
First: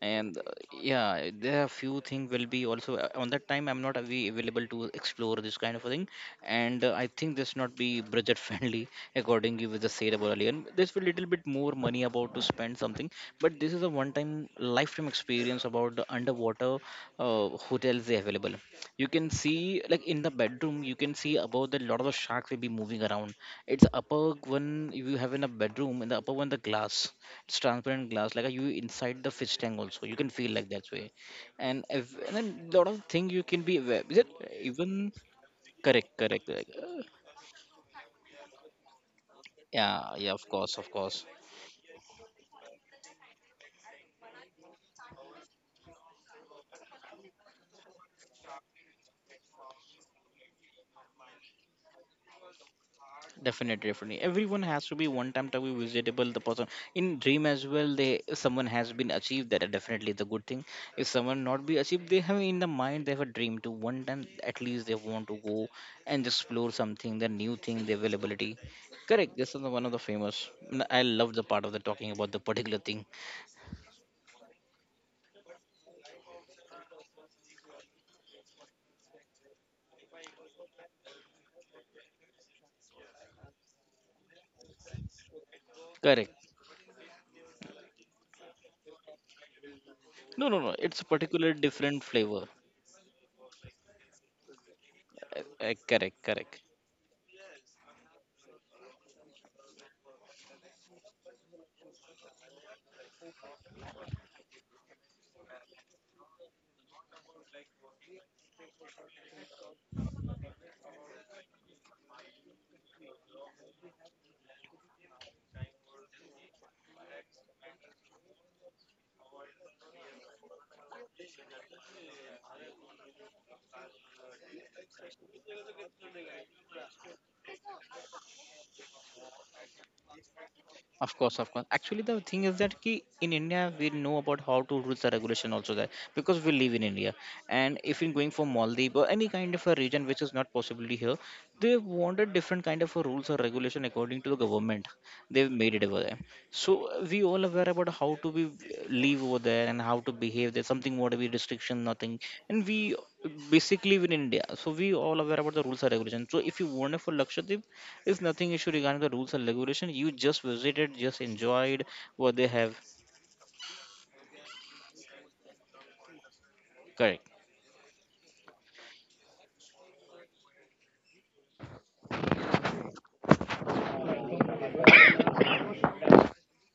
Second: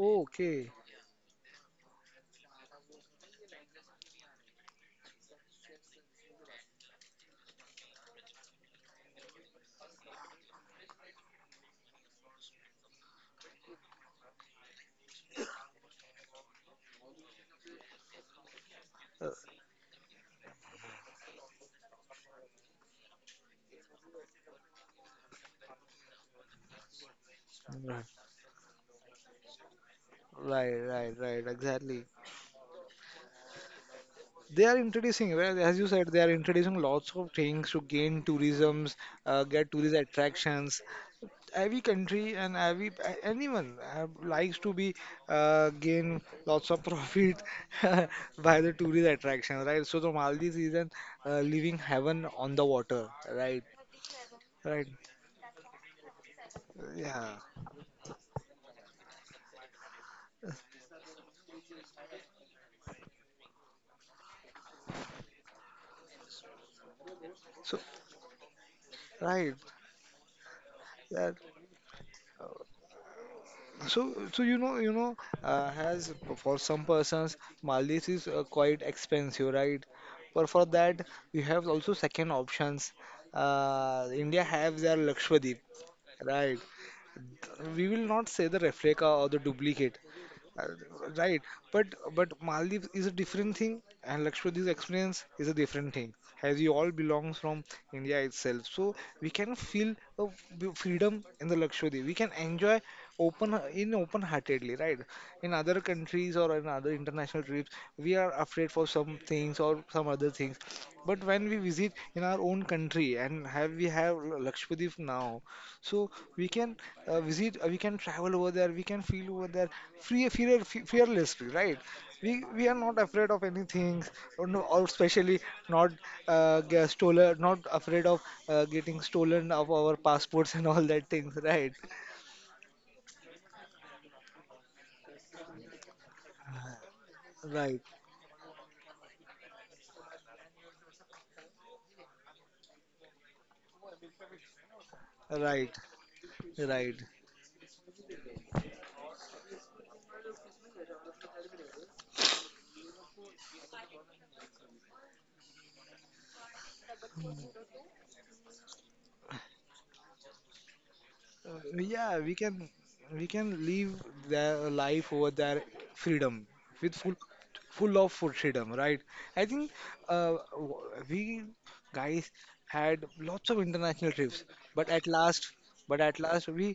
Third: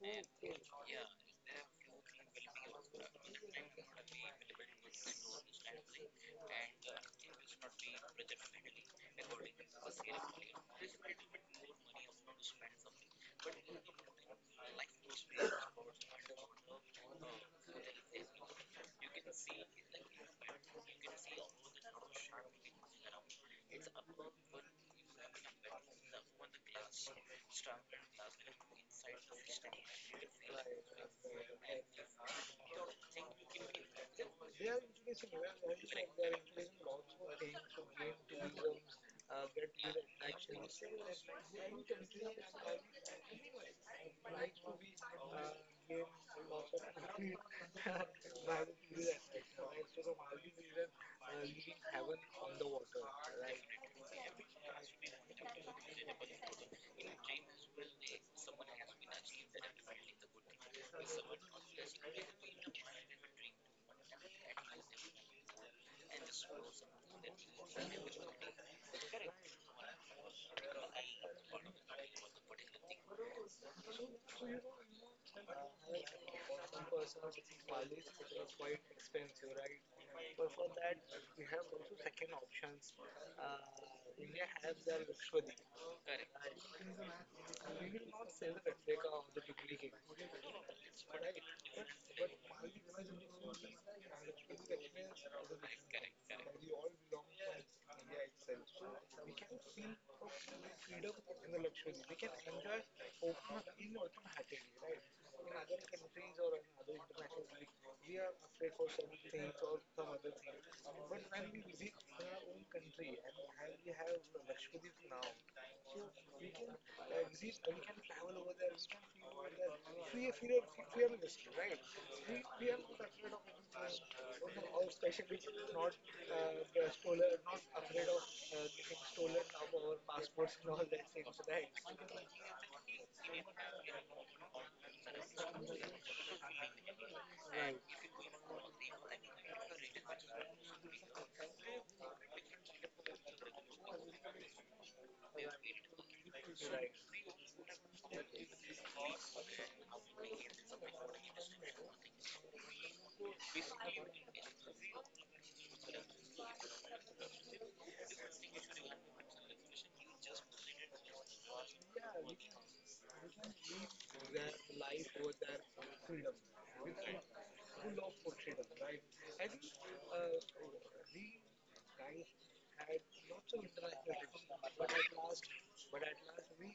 Speaker 1: and yeah, there are few things will be also on that time. I'm not available to explore this kind of a thing, and I think this not be budget friendly according you with the said about earlier. And this will little bit more money about to spend something, but this is a one time lifetime experience about the underwater hotels they available, you can
Speaker 2: uh,
Speaker 1: see like in the bedroom you can see above that lot of the sharks will be moving around, it's upper one you have in a bedroom in the upper one the glass, it's transparent
Speaker 2: right,
Speaker 1: glass like a, you inside the fish tank also you can feel like
Speaker 2: right
Speaker 1: that way
Speaker 2: right, right,
Speaker 1: and
Speaker 2: exactly.
Speaker 1: if and then lot of thing you can be aware is it
Speaker 2: They are
Speaker 1: even
Speaker 2: introducing, well, as you said,
Speaker 1: correct,
Speaker 2: they are
Speaker 1: correct, correct.
Speaker 2: introducing
Speaker 1: Uh,
Speaker 2: lots of things to gain tourisms, get tourist
Speaker 1: yeah yeah of course,
Speaker 2: attractions.
Speaker 1: of course.
Speaker 2: Every country and anyone likes to be, gain lots of profit by the tourist attractions, right? So the Maldives is an living heaven on the water, right?
Speaker 1: Definitely, definitely. Everyone
Speaker 2: Right.
Speaker 1: has to be one time to be visitable. The person in
Speaker 2: Yeah.
Speaker 1: dream as well. They someone has been achieved that. Definitely, the good thing. If someone not be achieved, they have in the mind they have a dream to one time at least they want to go and explore something, the new
Speaker 2: So
Speaker 1: thing, the availability. Correct.
Speaker 2: right.
Speaker 1: This is the one of the famous. I
Speaker 2: Yeah.
Speaker 1: love the part of the talking about the particular thing.
Speaker 2: So, has for some persons, Maldives is quite expensive, right? But for that, we have also second options. India have their Lakshadweep,
Speaker 1: Correct.
Speaker 2: right? We will not say the replica or the duplicate,
Speaker 1: No, no,
Speaker 2: uh,
Speaker 1: no. It's a
Speaker 2: right,
Speaker 1: particular
Speaker 2: but
Speaker 1: different
Speaker 2: but
Speaker 1: flavor.
Speaker 2: Maldives is a different thing, and Lakshadweep's experience
Speaker 1: Uh,
Speaker 2: is a different thing,
Speaker 1: correct,
Speaker 2: as
Speaker 1: correct.
Speaker 2: you all belongs from India itself. So we can feel a freedom in the Lakshadweep. We can enjoy open in open-heartedly, right? In other countries or in other international trips, we are afraid for some things or some other things. But when we visit in our own country and have we have Lakshadweep now, so we can visit, we can travel over there, we can feel over there free, fear, fearlessly, right? We are not afraid of anything, or no, or especially not get stolen, not afraid of getting stolen of our passports and all that
Speaker 1: Of
Speaker 2: things,
Speaker 1: course, of course.
Speaker 2: right?
Speaker 1: Actually, the thing is that ki in India we know about how to rules the regulation also there because we live in India. And
Speaker 2: Right,
Speaker 1: if you're going for Maldives or any kind of a region which is not possibly here, they wanted different kind of a rules or regulation according to the government. They've
Speaker 2: right,
Speaker 1: made it over there. So
Speaker 2: right.
Speaker 1: we all aware about how to be live over there and how to behave there. Something what be restriction, nothing. And we basically in India, so we all aware about the rules and regulations. So if you want it for Lakshadweep, it's nothing issue regarding the rules and regulation. You just visited, just enjoyed
Speaker 2: Yeah,
Speaker 1: what they have.
Speaker 2: we can live their life over their freedom with full
Speaker 1: Correct.
Speaker 2: full of full freedom, right? I think uh, w- we guys had lots of international trips, but at last, but at last we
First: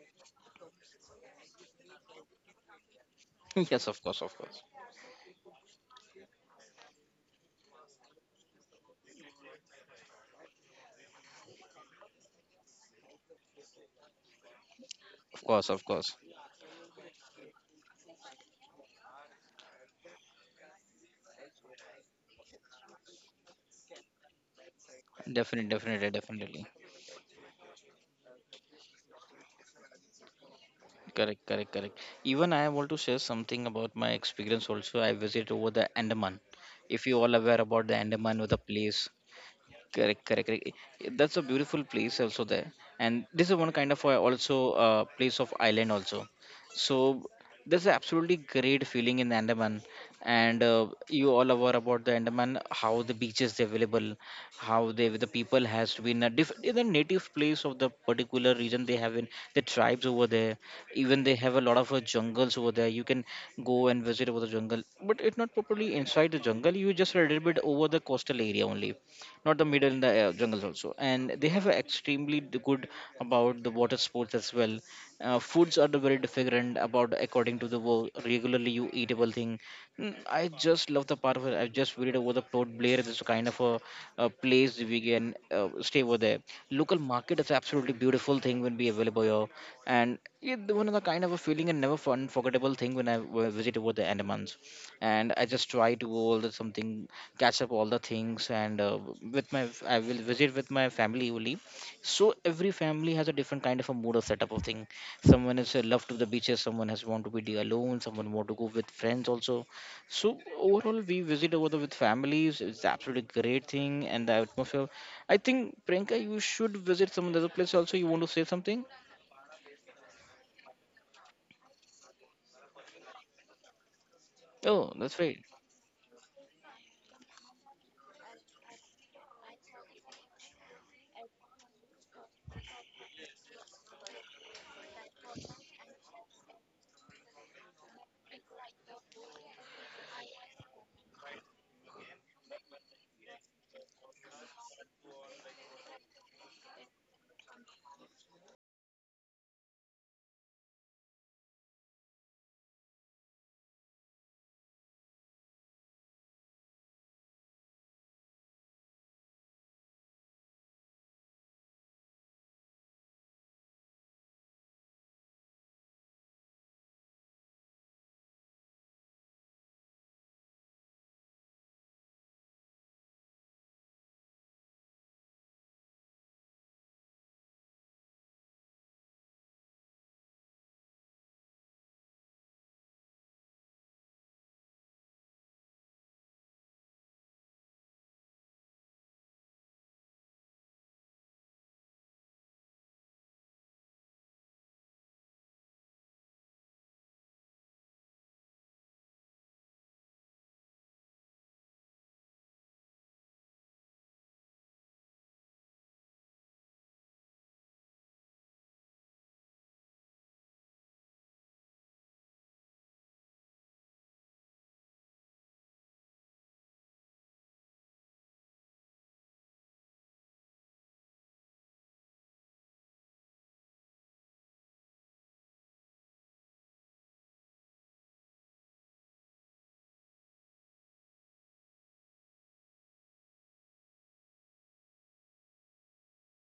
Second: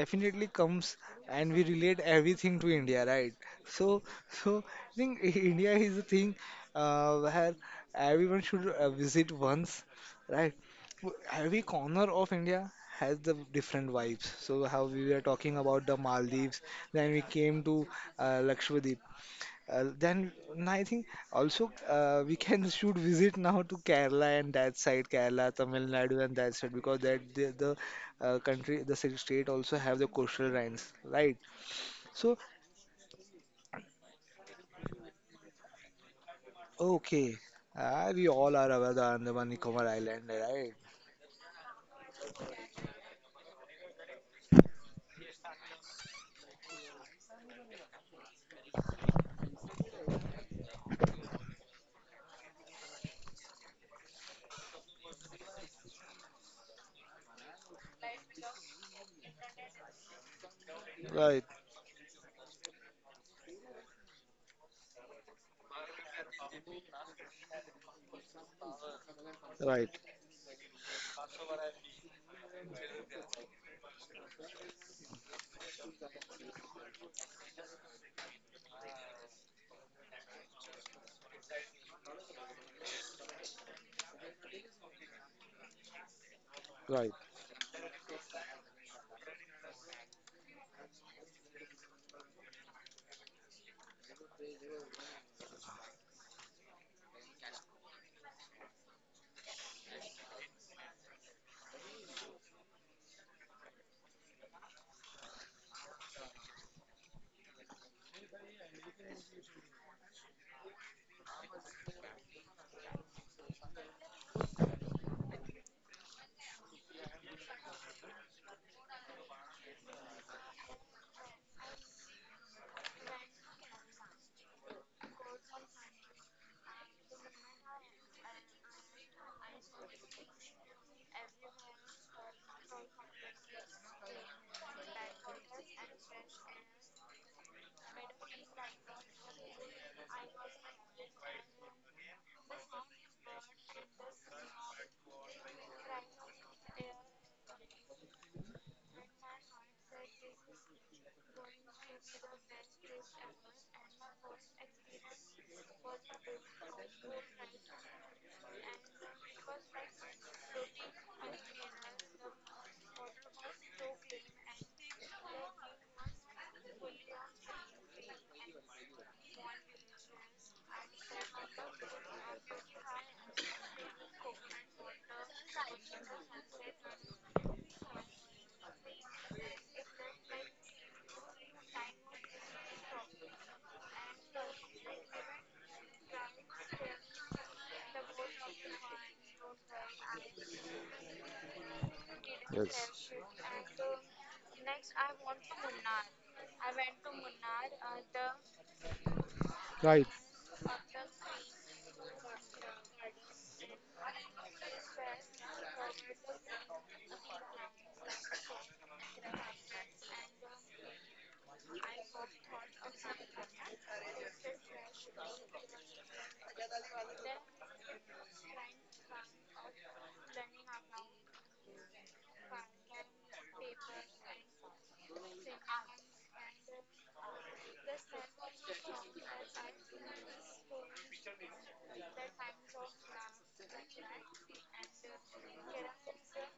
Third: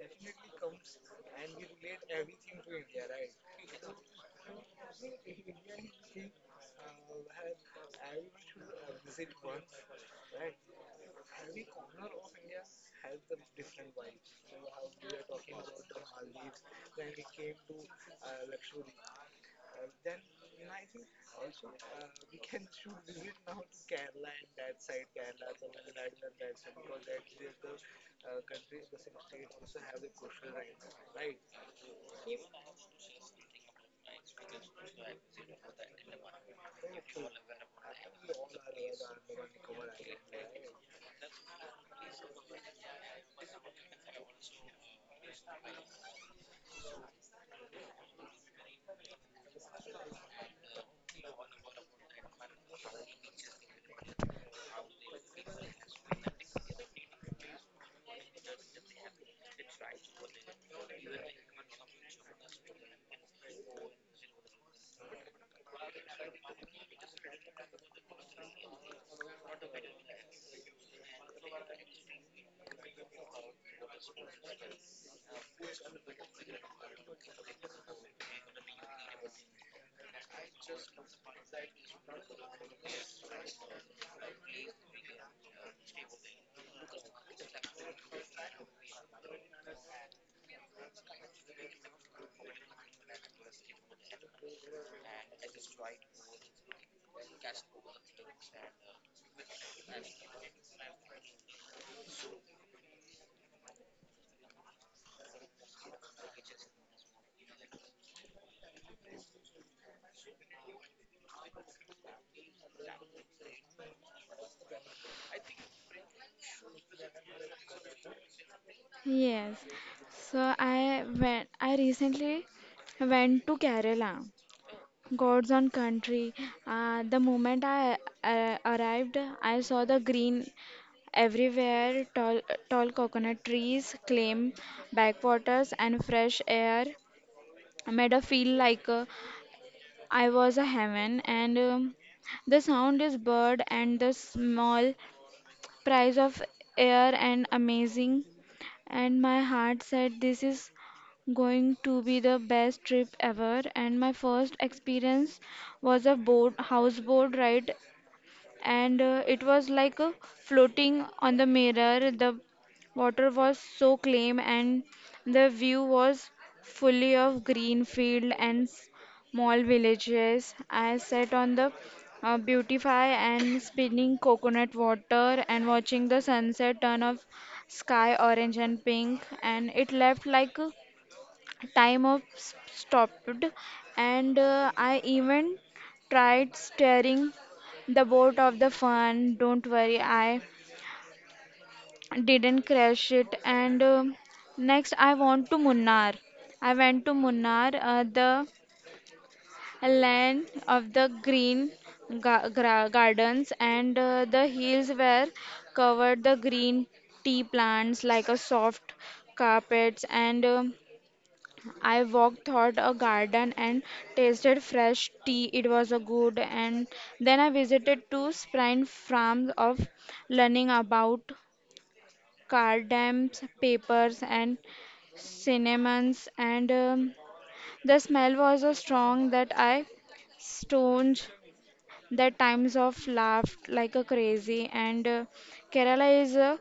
Speaker 2: definitely comes and we relate everything to India, right?
Speaker 1: Yes,
Speaker 2: So
Speaker 1: of course, of
Speaker 2: so
Speaker 1: course,
Speaker 2: I think India is a thing where everyone should visit once, right? Every corner of India has the different vibes. So how we were
Speaker 1: of
Speaker 2: talking
Speaker 1: course, of
Speaker 2: about the
Speaker 1: course.
Speaker 2: Maldives, then we came to Lakshadweep. Then and I think also we can should visit now to Kerala and that side, Kerala,
Speaker 1: Definitely,
Speaker 2: Tamil
Speaker 1: definitely,
Speaker 2: Nadu and that
Speaker 1: definitely.
Speaker 2: side because that the country, the state also have the coastal lines, right?
Speaker 1: Correct, correct, correct.
Speaker 2: So
Speaker 1: Even I want to share something about my experience also. I visited over the Andaman. If you all
Speaker 2: okay,
Speaker 1: aware about the
Speaker 2: we
Speaker 1: Andaman or
Speaker 2: all
Speaker 1: the
Speaker 2: are aware the
Speaker 1: place,
Speaker 2: Andaman Nicobar
Speaker 1: correct,
Speaker 2: Island,
Speaker 1: correct, correct.
Speaker 2: right?
Speaker 1: Eh, that's a beautiful place also there, and this is one kind of also place of island also. So there's absolutely great feeling in Andaman, and you all aware about the Andaman, how the beaches available, how they the people has to be in a different in the native place of the particular region they have in the tribes over there. Even they
Speaker 2: Right,
Speaker 1: have a lot of jungles over there. You can go and visit over the jungle, but it's not properly inside the jungle. You just a little bit over the coastal area only, not the middle
Speaker 2: right,
Speaker 1: in the jungles also, and they have a extremely good about the water sports as well. Foods are the very different about according to the regularly you eatable thing. Mm, I just love the part where I just read over the Port Blair is kind of a place we can stay over there. Local
Speaker 2: right.
Speaker 1: market is absolutely beautiful thing when be available here, and it, one of the kind of a feeling and never fun forgettable thing when I visit over the Andamans, and I just try to go all the something, catch up all the things, and with my, I will visit with my family only. So every family has a different kind of a mood or setup of thing. Someone is love to the beaches, someone has want to be the alone, someone want to go with friends also. So overall, we visit over the with families. It's absolutely great thing, and the atmosphere. I think Priyanka, you should visit some other place also. You want to say something?
Speaker 3: Yes. So I went I recently went to Kerala.
Speaker 1: Oh, that's right.
Speaker 3: God's own country. The moment I arrived, I saw the green everywhere, tall, tall coconut trees, clam backwaters, and fresh air made a feel like I was a heaven. And the sound is bird and the small price of air and amazing. And my heart said, this is going to be the best trip ever. And my first experience was houseboat ride and it was like floating on the mirror. The water was so clean, and the view was fully of green field and small villages. I sat on the beautify and spinning coconut water and watching the sunset turn of sky orange and pink, and it left like a time of stopped, and I even tried steering the boat of the fun. Don't worry, I didn't crash it. And next I want to munnar I went to Munnar, the
Speaker 2: Yes. Right.
Speaker 3: land of the green gardens, and the hills were covered the green tea plants like a soft carpets. And I walked through a garden and tasted fresh tea. It was a good. And then I visited two spring farms of learning about cardams, papers, and cinnamons. And the smell was so strong that I stoned the times of laughed like a crazy. And Kerala is a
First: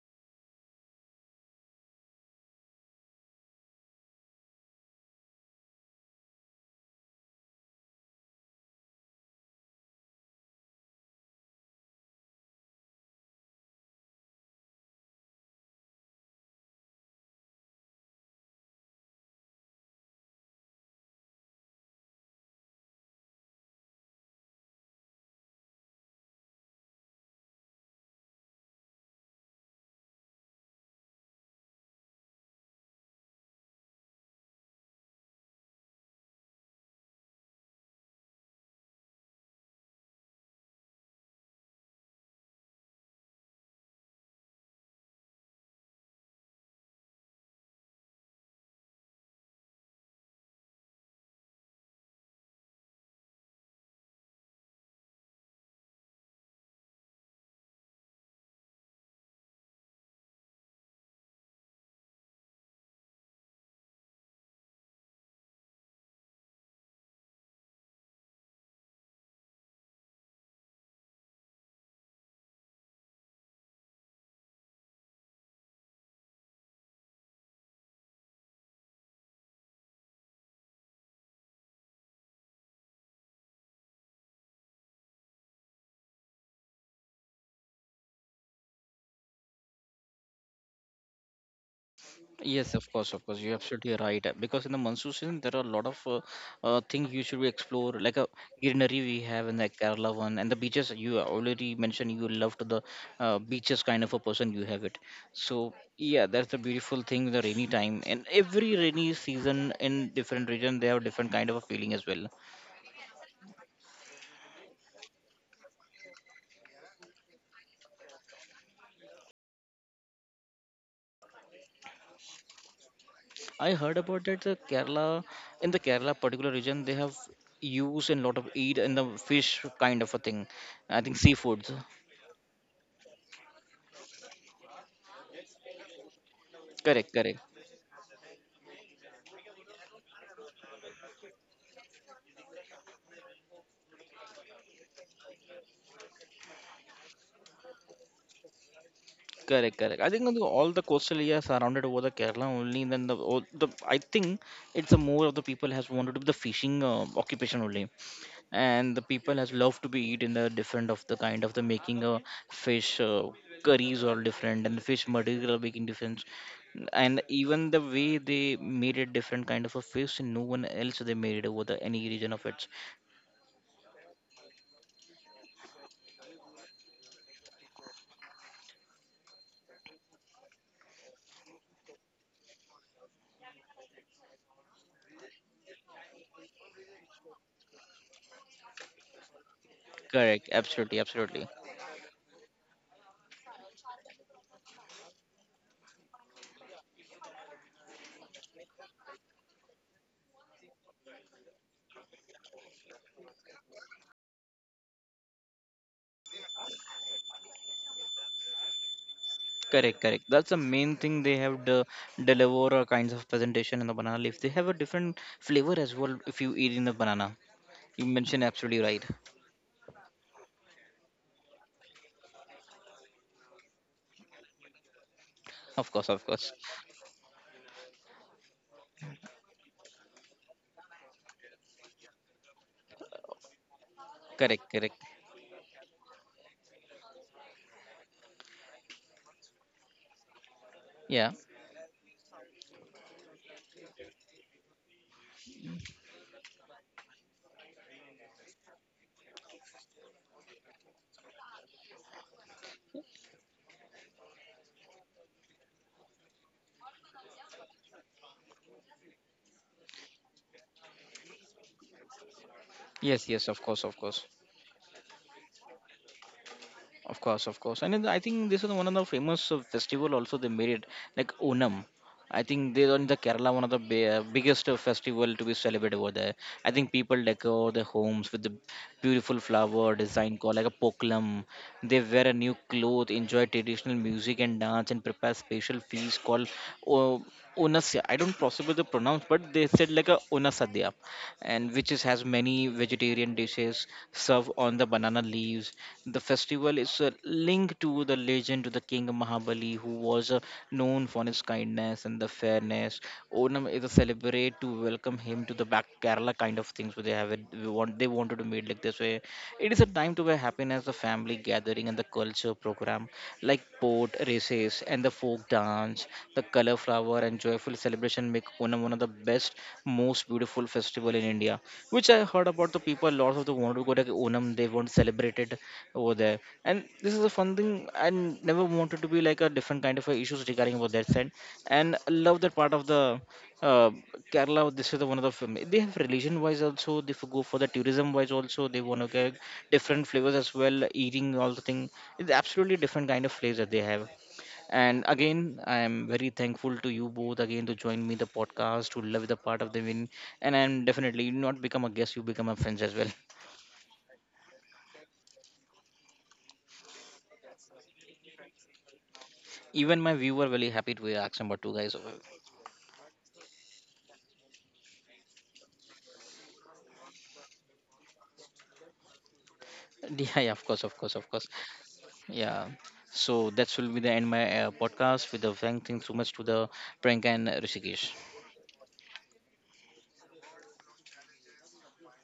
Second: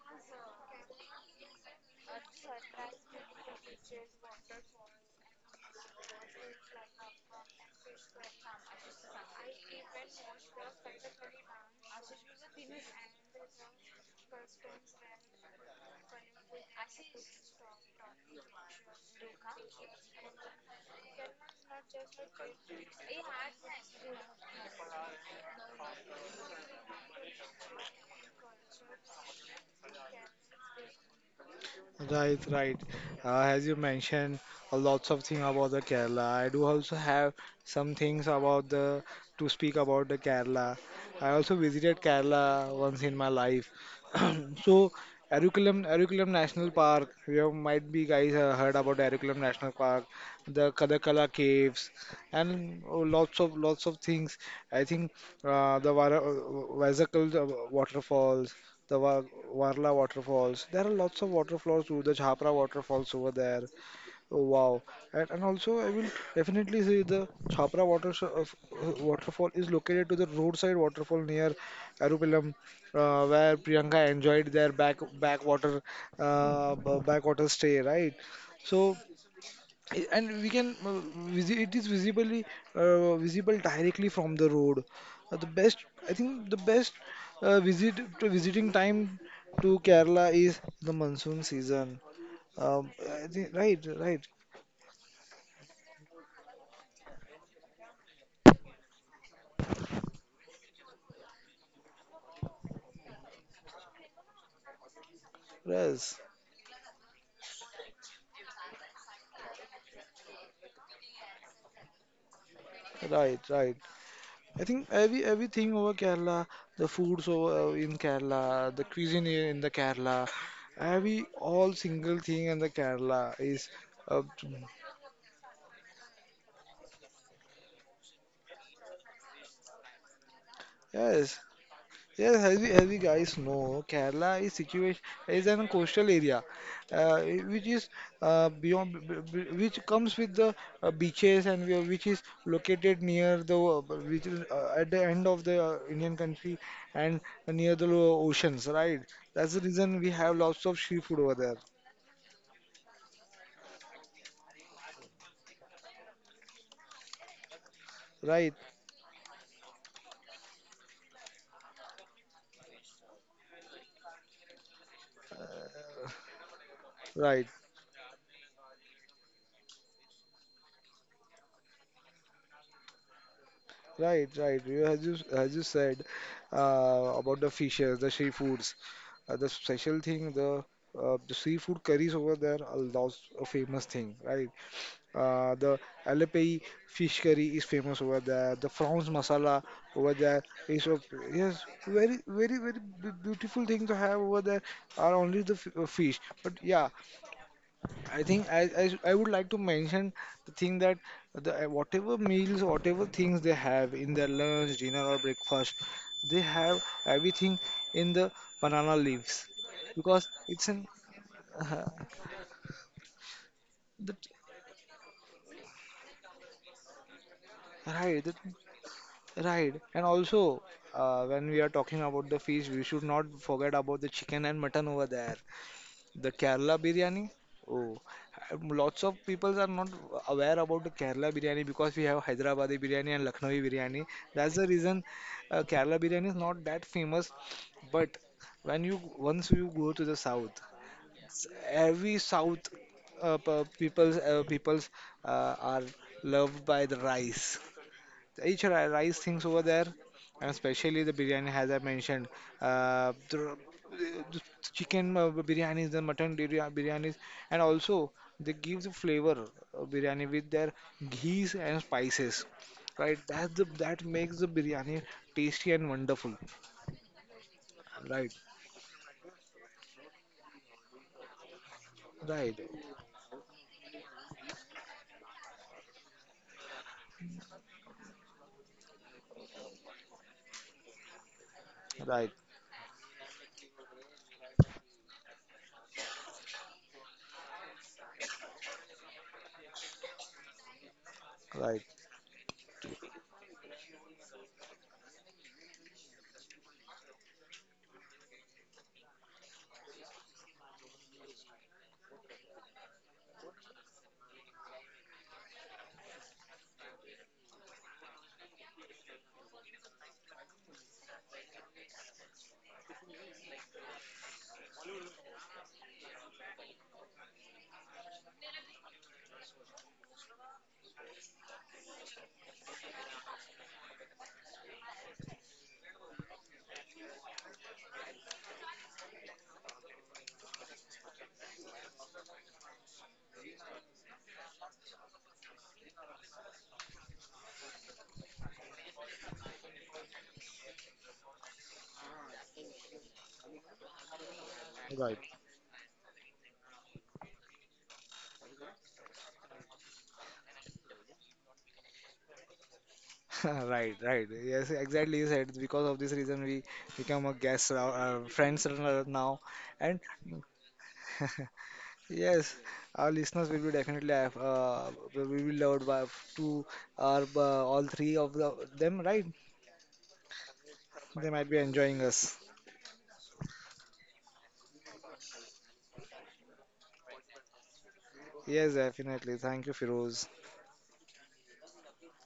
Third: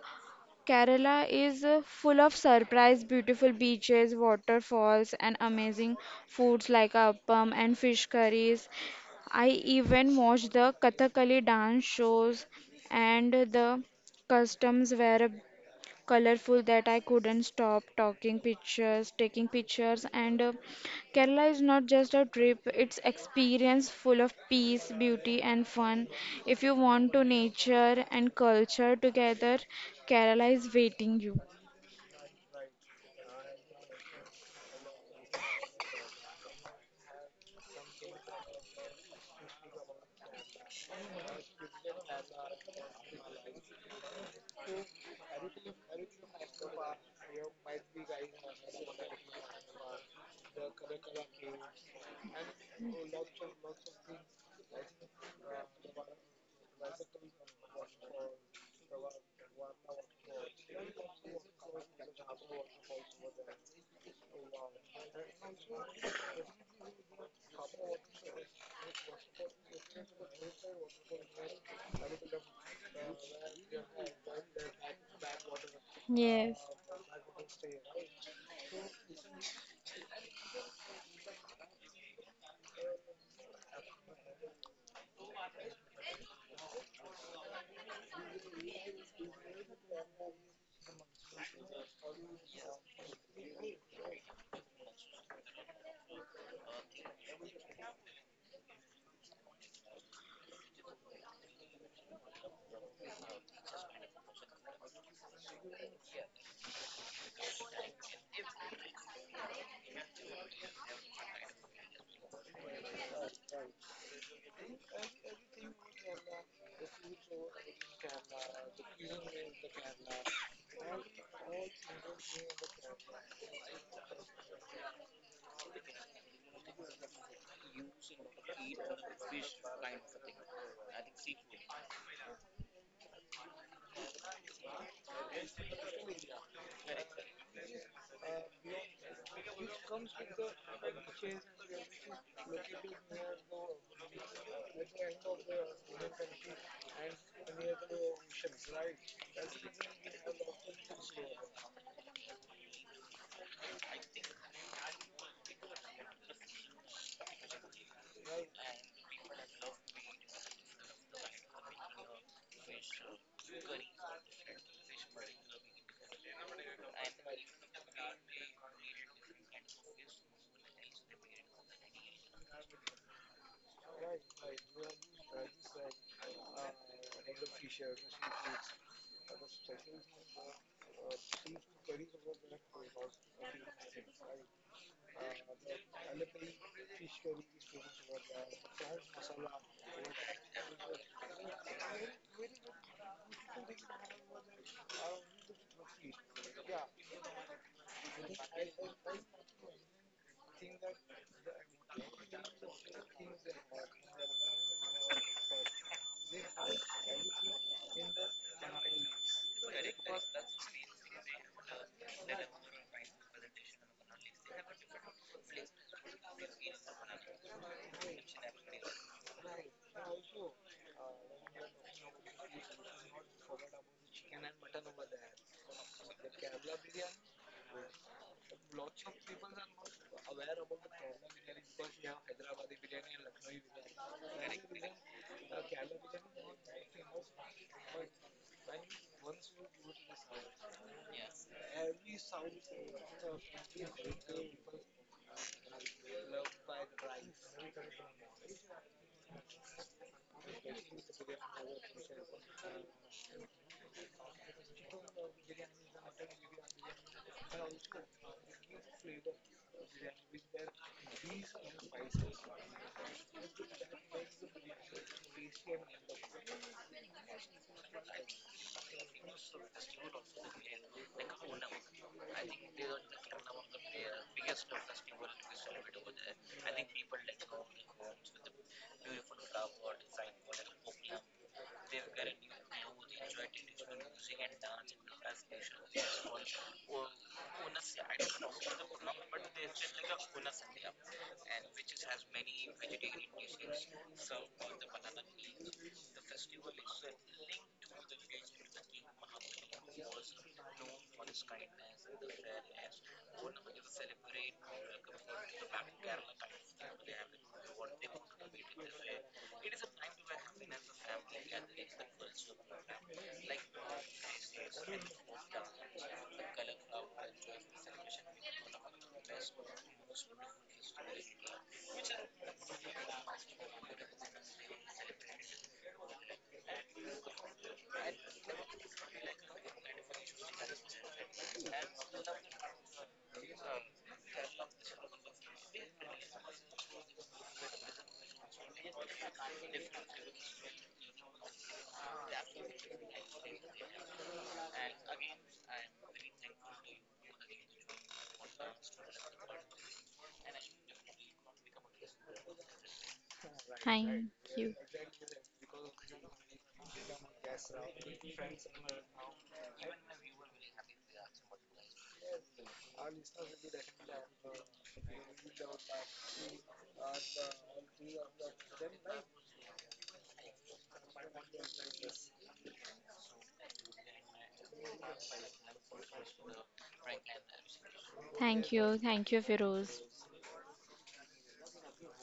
Speaker 3: Kerala is full of surprise, beautiful beaches, waterfalls, and amazing foods like appam and fish curries. I even watch the Kathakali dance shows and the customs where colorful that I couldn't stop taking pictures. And Kerala is not just a trip; it's experience full of peace, beauty, and fun. If you want to nature and culture together, Kerala is waiting you.
Speaker 2: Right, right. As you mentioned, a lots of thing about the Kerala. I do also have some things about the to speak about the Kerala. I also visited Kerala once in my life. So, Erikulam, Erikulam National Park. You might be guys heard about Erikulam National Park, the Kadakala Caves, and oh, lots of things. I think the Vazakal waterfalls, the Wa- Warla waterfalls. There are lots of waterfalls too, the Chhapra waterfalls over there. Oh, wow. And also, I will definitely say the Chhapra water, waterfall is located to the roadside waterfall near Arupilam, where Priyanka enjoyed their backwater
Speaker 3: Yes.
Speaker 2: backwater stay, right? So. And we can it is visibly visible directly from the road. The best I think the best visit to visiting time to Kerala is the monsoon season.
Speaker 1: Yes, of
Speaker 2: um,
Speaker 1: course,
Speaker 2: I
Speaker 1: of course.
Speaker 2: think,
Speaker 1: You're
Speaker 2: right
Speaker 1: absolutely
Speaker 2: right.
Speaker 1: right. Because in the monsoon season, there are a lot of things you should explore, like a greenery we have in the Kerala one, and the beaches. You already mentioned you love to the beaches kind of a person. You have it. So
Speaker 2: Yes,
Speaker 1: yeah, that's the beautiful thing. The rainy time and every rainy season in different region, they have different kind of a feeling as well.
Speaker 2: right right. I think every everything over Kerala, the foods over in Kerala, the cuisine in the Kerala, every all single thing in the Kerala is
Speaker 1: I heard
Speaker 2: uh,
Speaker 1: about that the Kerala, in the Kerala particular region, they have use and lot of eat and the fish kind of a thing. I think
Speaker 2: yes.
Speaker 1: seafoods.
Speaker 2: Yes, as you guys know, Kerala is situation is an coastal area,
Speaker 1: Correct, correct.
Speaker 2: which is beyond, which comes with the beaches and which is located near the which is at the end of the Indian country and near the oceans, right? That's the
Speaker 1: Correct,
Speaker 2: reason
Speaker 1: correct.
Speaker 2: we
Speaker 1: I think
Speaker 2: have
Speaker 1: on the
Speaker 2: lots
Speaker 1: all
Speaker 2: of
Speaker 1: the coastal
Speaker 2: seafood over
Speaker 1: areas
Speaker 2: there,
Speaker 1: surrounded over the Kerala only. Then the, all the I think it's the more of the people has wanted to be the fishing occupation only,
Speaker 2: right?
Speaker 1: and the people has loved to be eat in the different of the kind of the making a fish curries or different and the fish material making different, and
Speaker 2: Right.
Speaker 1: even the way they made it different kind of a fish, no one else they made it over the any region of it.
Speaker 2: Right, right. You- as you said about the fishes, the seafoods, the special thing, the seafood curries over there are lots of famous thing, right? The Alapay fish curry is famous over there. The prawns masala over there
Speaker 1: Correct,
Speaker 2: is
Speaker 1: absolutely,
Speaker 2: of
Speaker 1: absolutely.
Speaker 2: yes, very very very beautiful thing to have over there are only the fish. But yeah, I think I would like to mention the thing that the whatever meals, whatever things they have in their lunch, dinner or breakfast, they have everything in the banana leaves
Speaker 1: Correct, correct.
Speaker 2: because
Speaker 1: That's the
Speaker 2: it's an
Speaker 1: main thing they have to deliver a kinds of presentation in the
Speaker 2: the
Speaker 1: banana leaf. They have a different flavor as well if you eat in the banana. You
Speaker 2: right the,
Speaker 1: mentioned absolutely right.
Speaker 2: right and also when we are talking about the fish, we should not forget about the chicken and mutton over there.
Speaker 1: Of course, of
Speaker 2: The
Speaker 1: course.
Speaker 2: Kerala biryani? Oh, lots of people are not aware about the Kerala biryani because we have Hyderabadi biryani and Lucknowi biryani. That's the
Speaker 1: Correct, correct.
Speaker 2: reason Kerala biryani is not that famous. But when you once you go to the south,
Speaker 1: Yeah.
Speaker 2: every south people's are loved by the rice, each rice things over there, and especially the biryani, as I mentioned, uh, the, the chicken biryanis, the mutton biryanis, and also they give the flavor of biryani with their ghees and spices, right?
Speaker 1: Yes, yes,
Speaker 2: That's
Speaker 1: of
Speaker 2: the,
Speaker 1: course, of
Speaker 2: that
Speaker 1: course.
Speaker 2: makes the biryani tasty and wonderful,
Speaker 1: Of course, of course, and then I
Speaker 2: right?
Speaker 1: think this is one of the famous festival also they made it like Onam. I
Speaker 2: Right,
Speaker 1: think they on the Kerala one of the biggest festival to be celebrated over there. I think people decor their homes with the beautiful flower design called like a pokalam. They wear
Speaker 2: right,
Speaker 1: a new cloth, enjoy traditional music and dance, and prepare special feast called o- Onasya. I don't possibly to pronounce, but they said like a Onasadya, and
Speaker 2: right,
Speaker 1: which is, has many vegetarian dishes served on the banana leaves. The festival is a link to the legend of the king Mahabali, who was known for his kindness and the fairness. Onam is a celebrate to welcome him to the back Kerala kind of things. Where they have it, they want they wanted to made like this way, it is a time to where happiness, the family gathering, and the culture program like boat races and the folk dance, the color flower and joyful celebration make Onam one of the best, most beautiful festival in India. Which I heard about the people, lots of the want to go to Onam, they want to celebrate it over there. And this is a fun thing. I never wanted to be like a different kind of a issues regarding about that side. And I love that part of the uh, Kerala, this is the one of the film. They have religion wise also. They go for the tourism wise also. They want to get different flavors as well. Eating all the thing. It's absolutely different kind of flavors that they have. And
Speaker 2: right.
Speaker 1: again, I am very thankful to you both again to join me the podcast to love the part of the win. And I'm definitely you not become a guest. You become a friends as well.
Speaker 2: Right,
Speaker 3: Thank
Speaker 2: right. Yes,
Speaker 3: you.
Speaker 2: exactly. You said because of this reason we become a guest, friends now, and
Speaker 1: Even my viewer very happy to be asked number two guys.
Speaker 2: yes, our listeners will be definitely will be loved by two or all three of the, them, right?
Speaker 1: Yeah, yeah, of course, of course,
Speaker 2: They
Speaker 1: of
Speaker 2: might
Speaker 1: course.
Speaker 2: be enjoying us.
Speaker 1: Yeah. So that will be the end my podcast with the thanks so much to the Priyanka and Rishikesh.
Speaker 3: Thank
Speaker 2: Yes,
Speaker 3: you. Thank
Speaker 2: definitely.
Speaker 3: you,
Speaker 2: Thank you,
Speaker 3: Feroz.
Speaker 2: Firoz.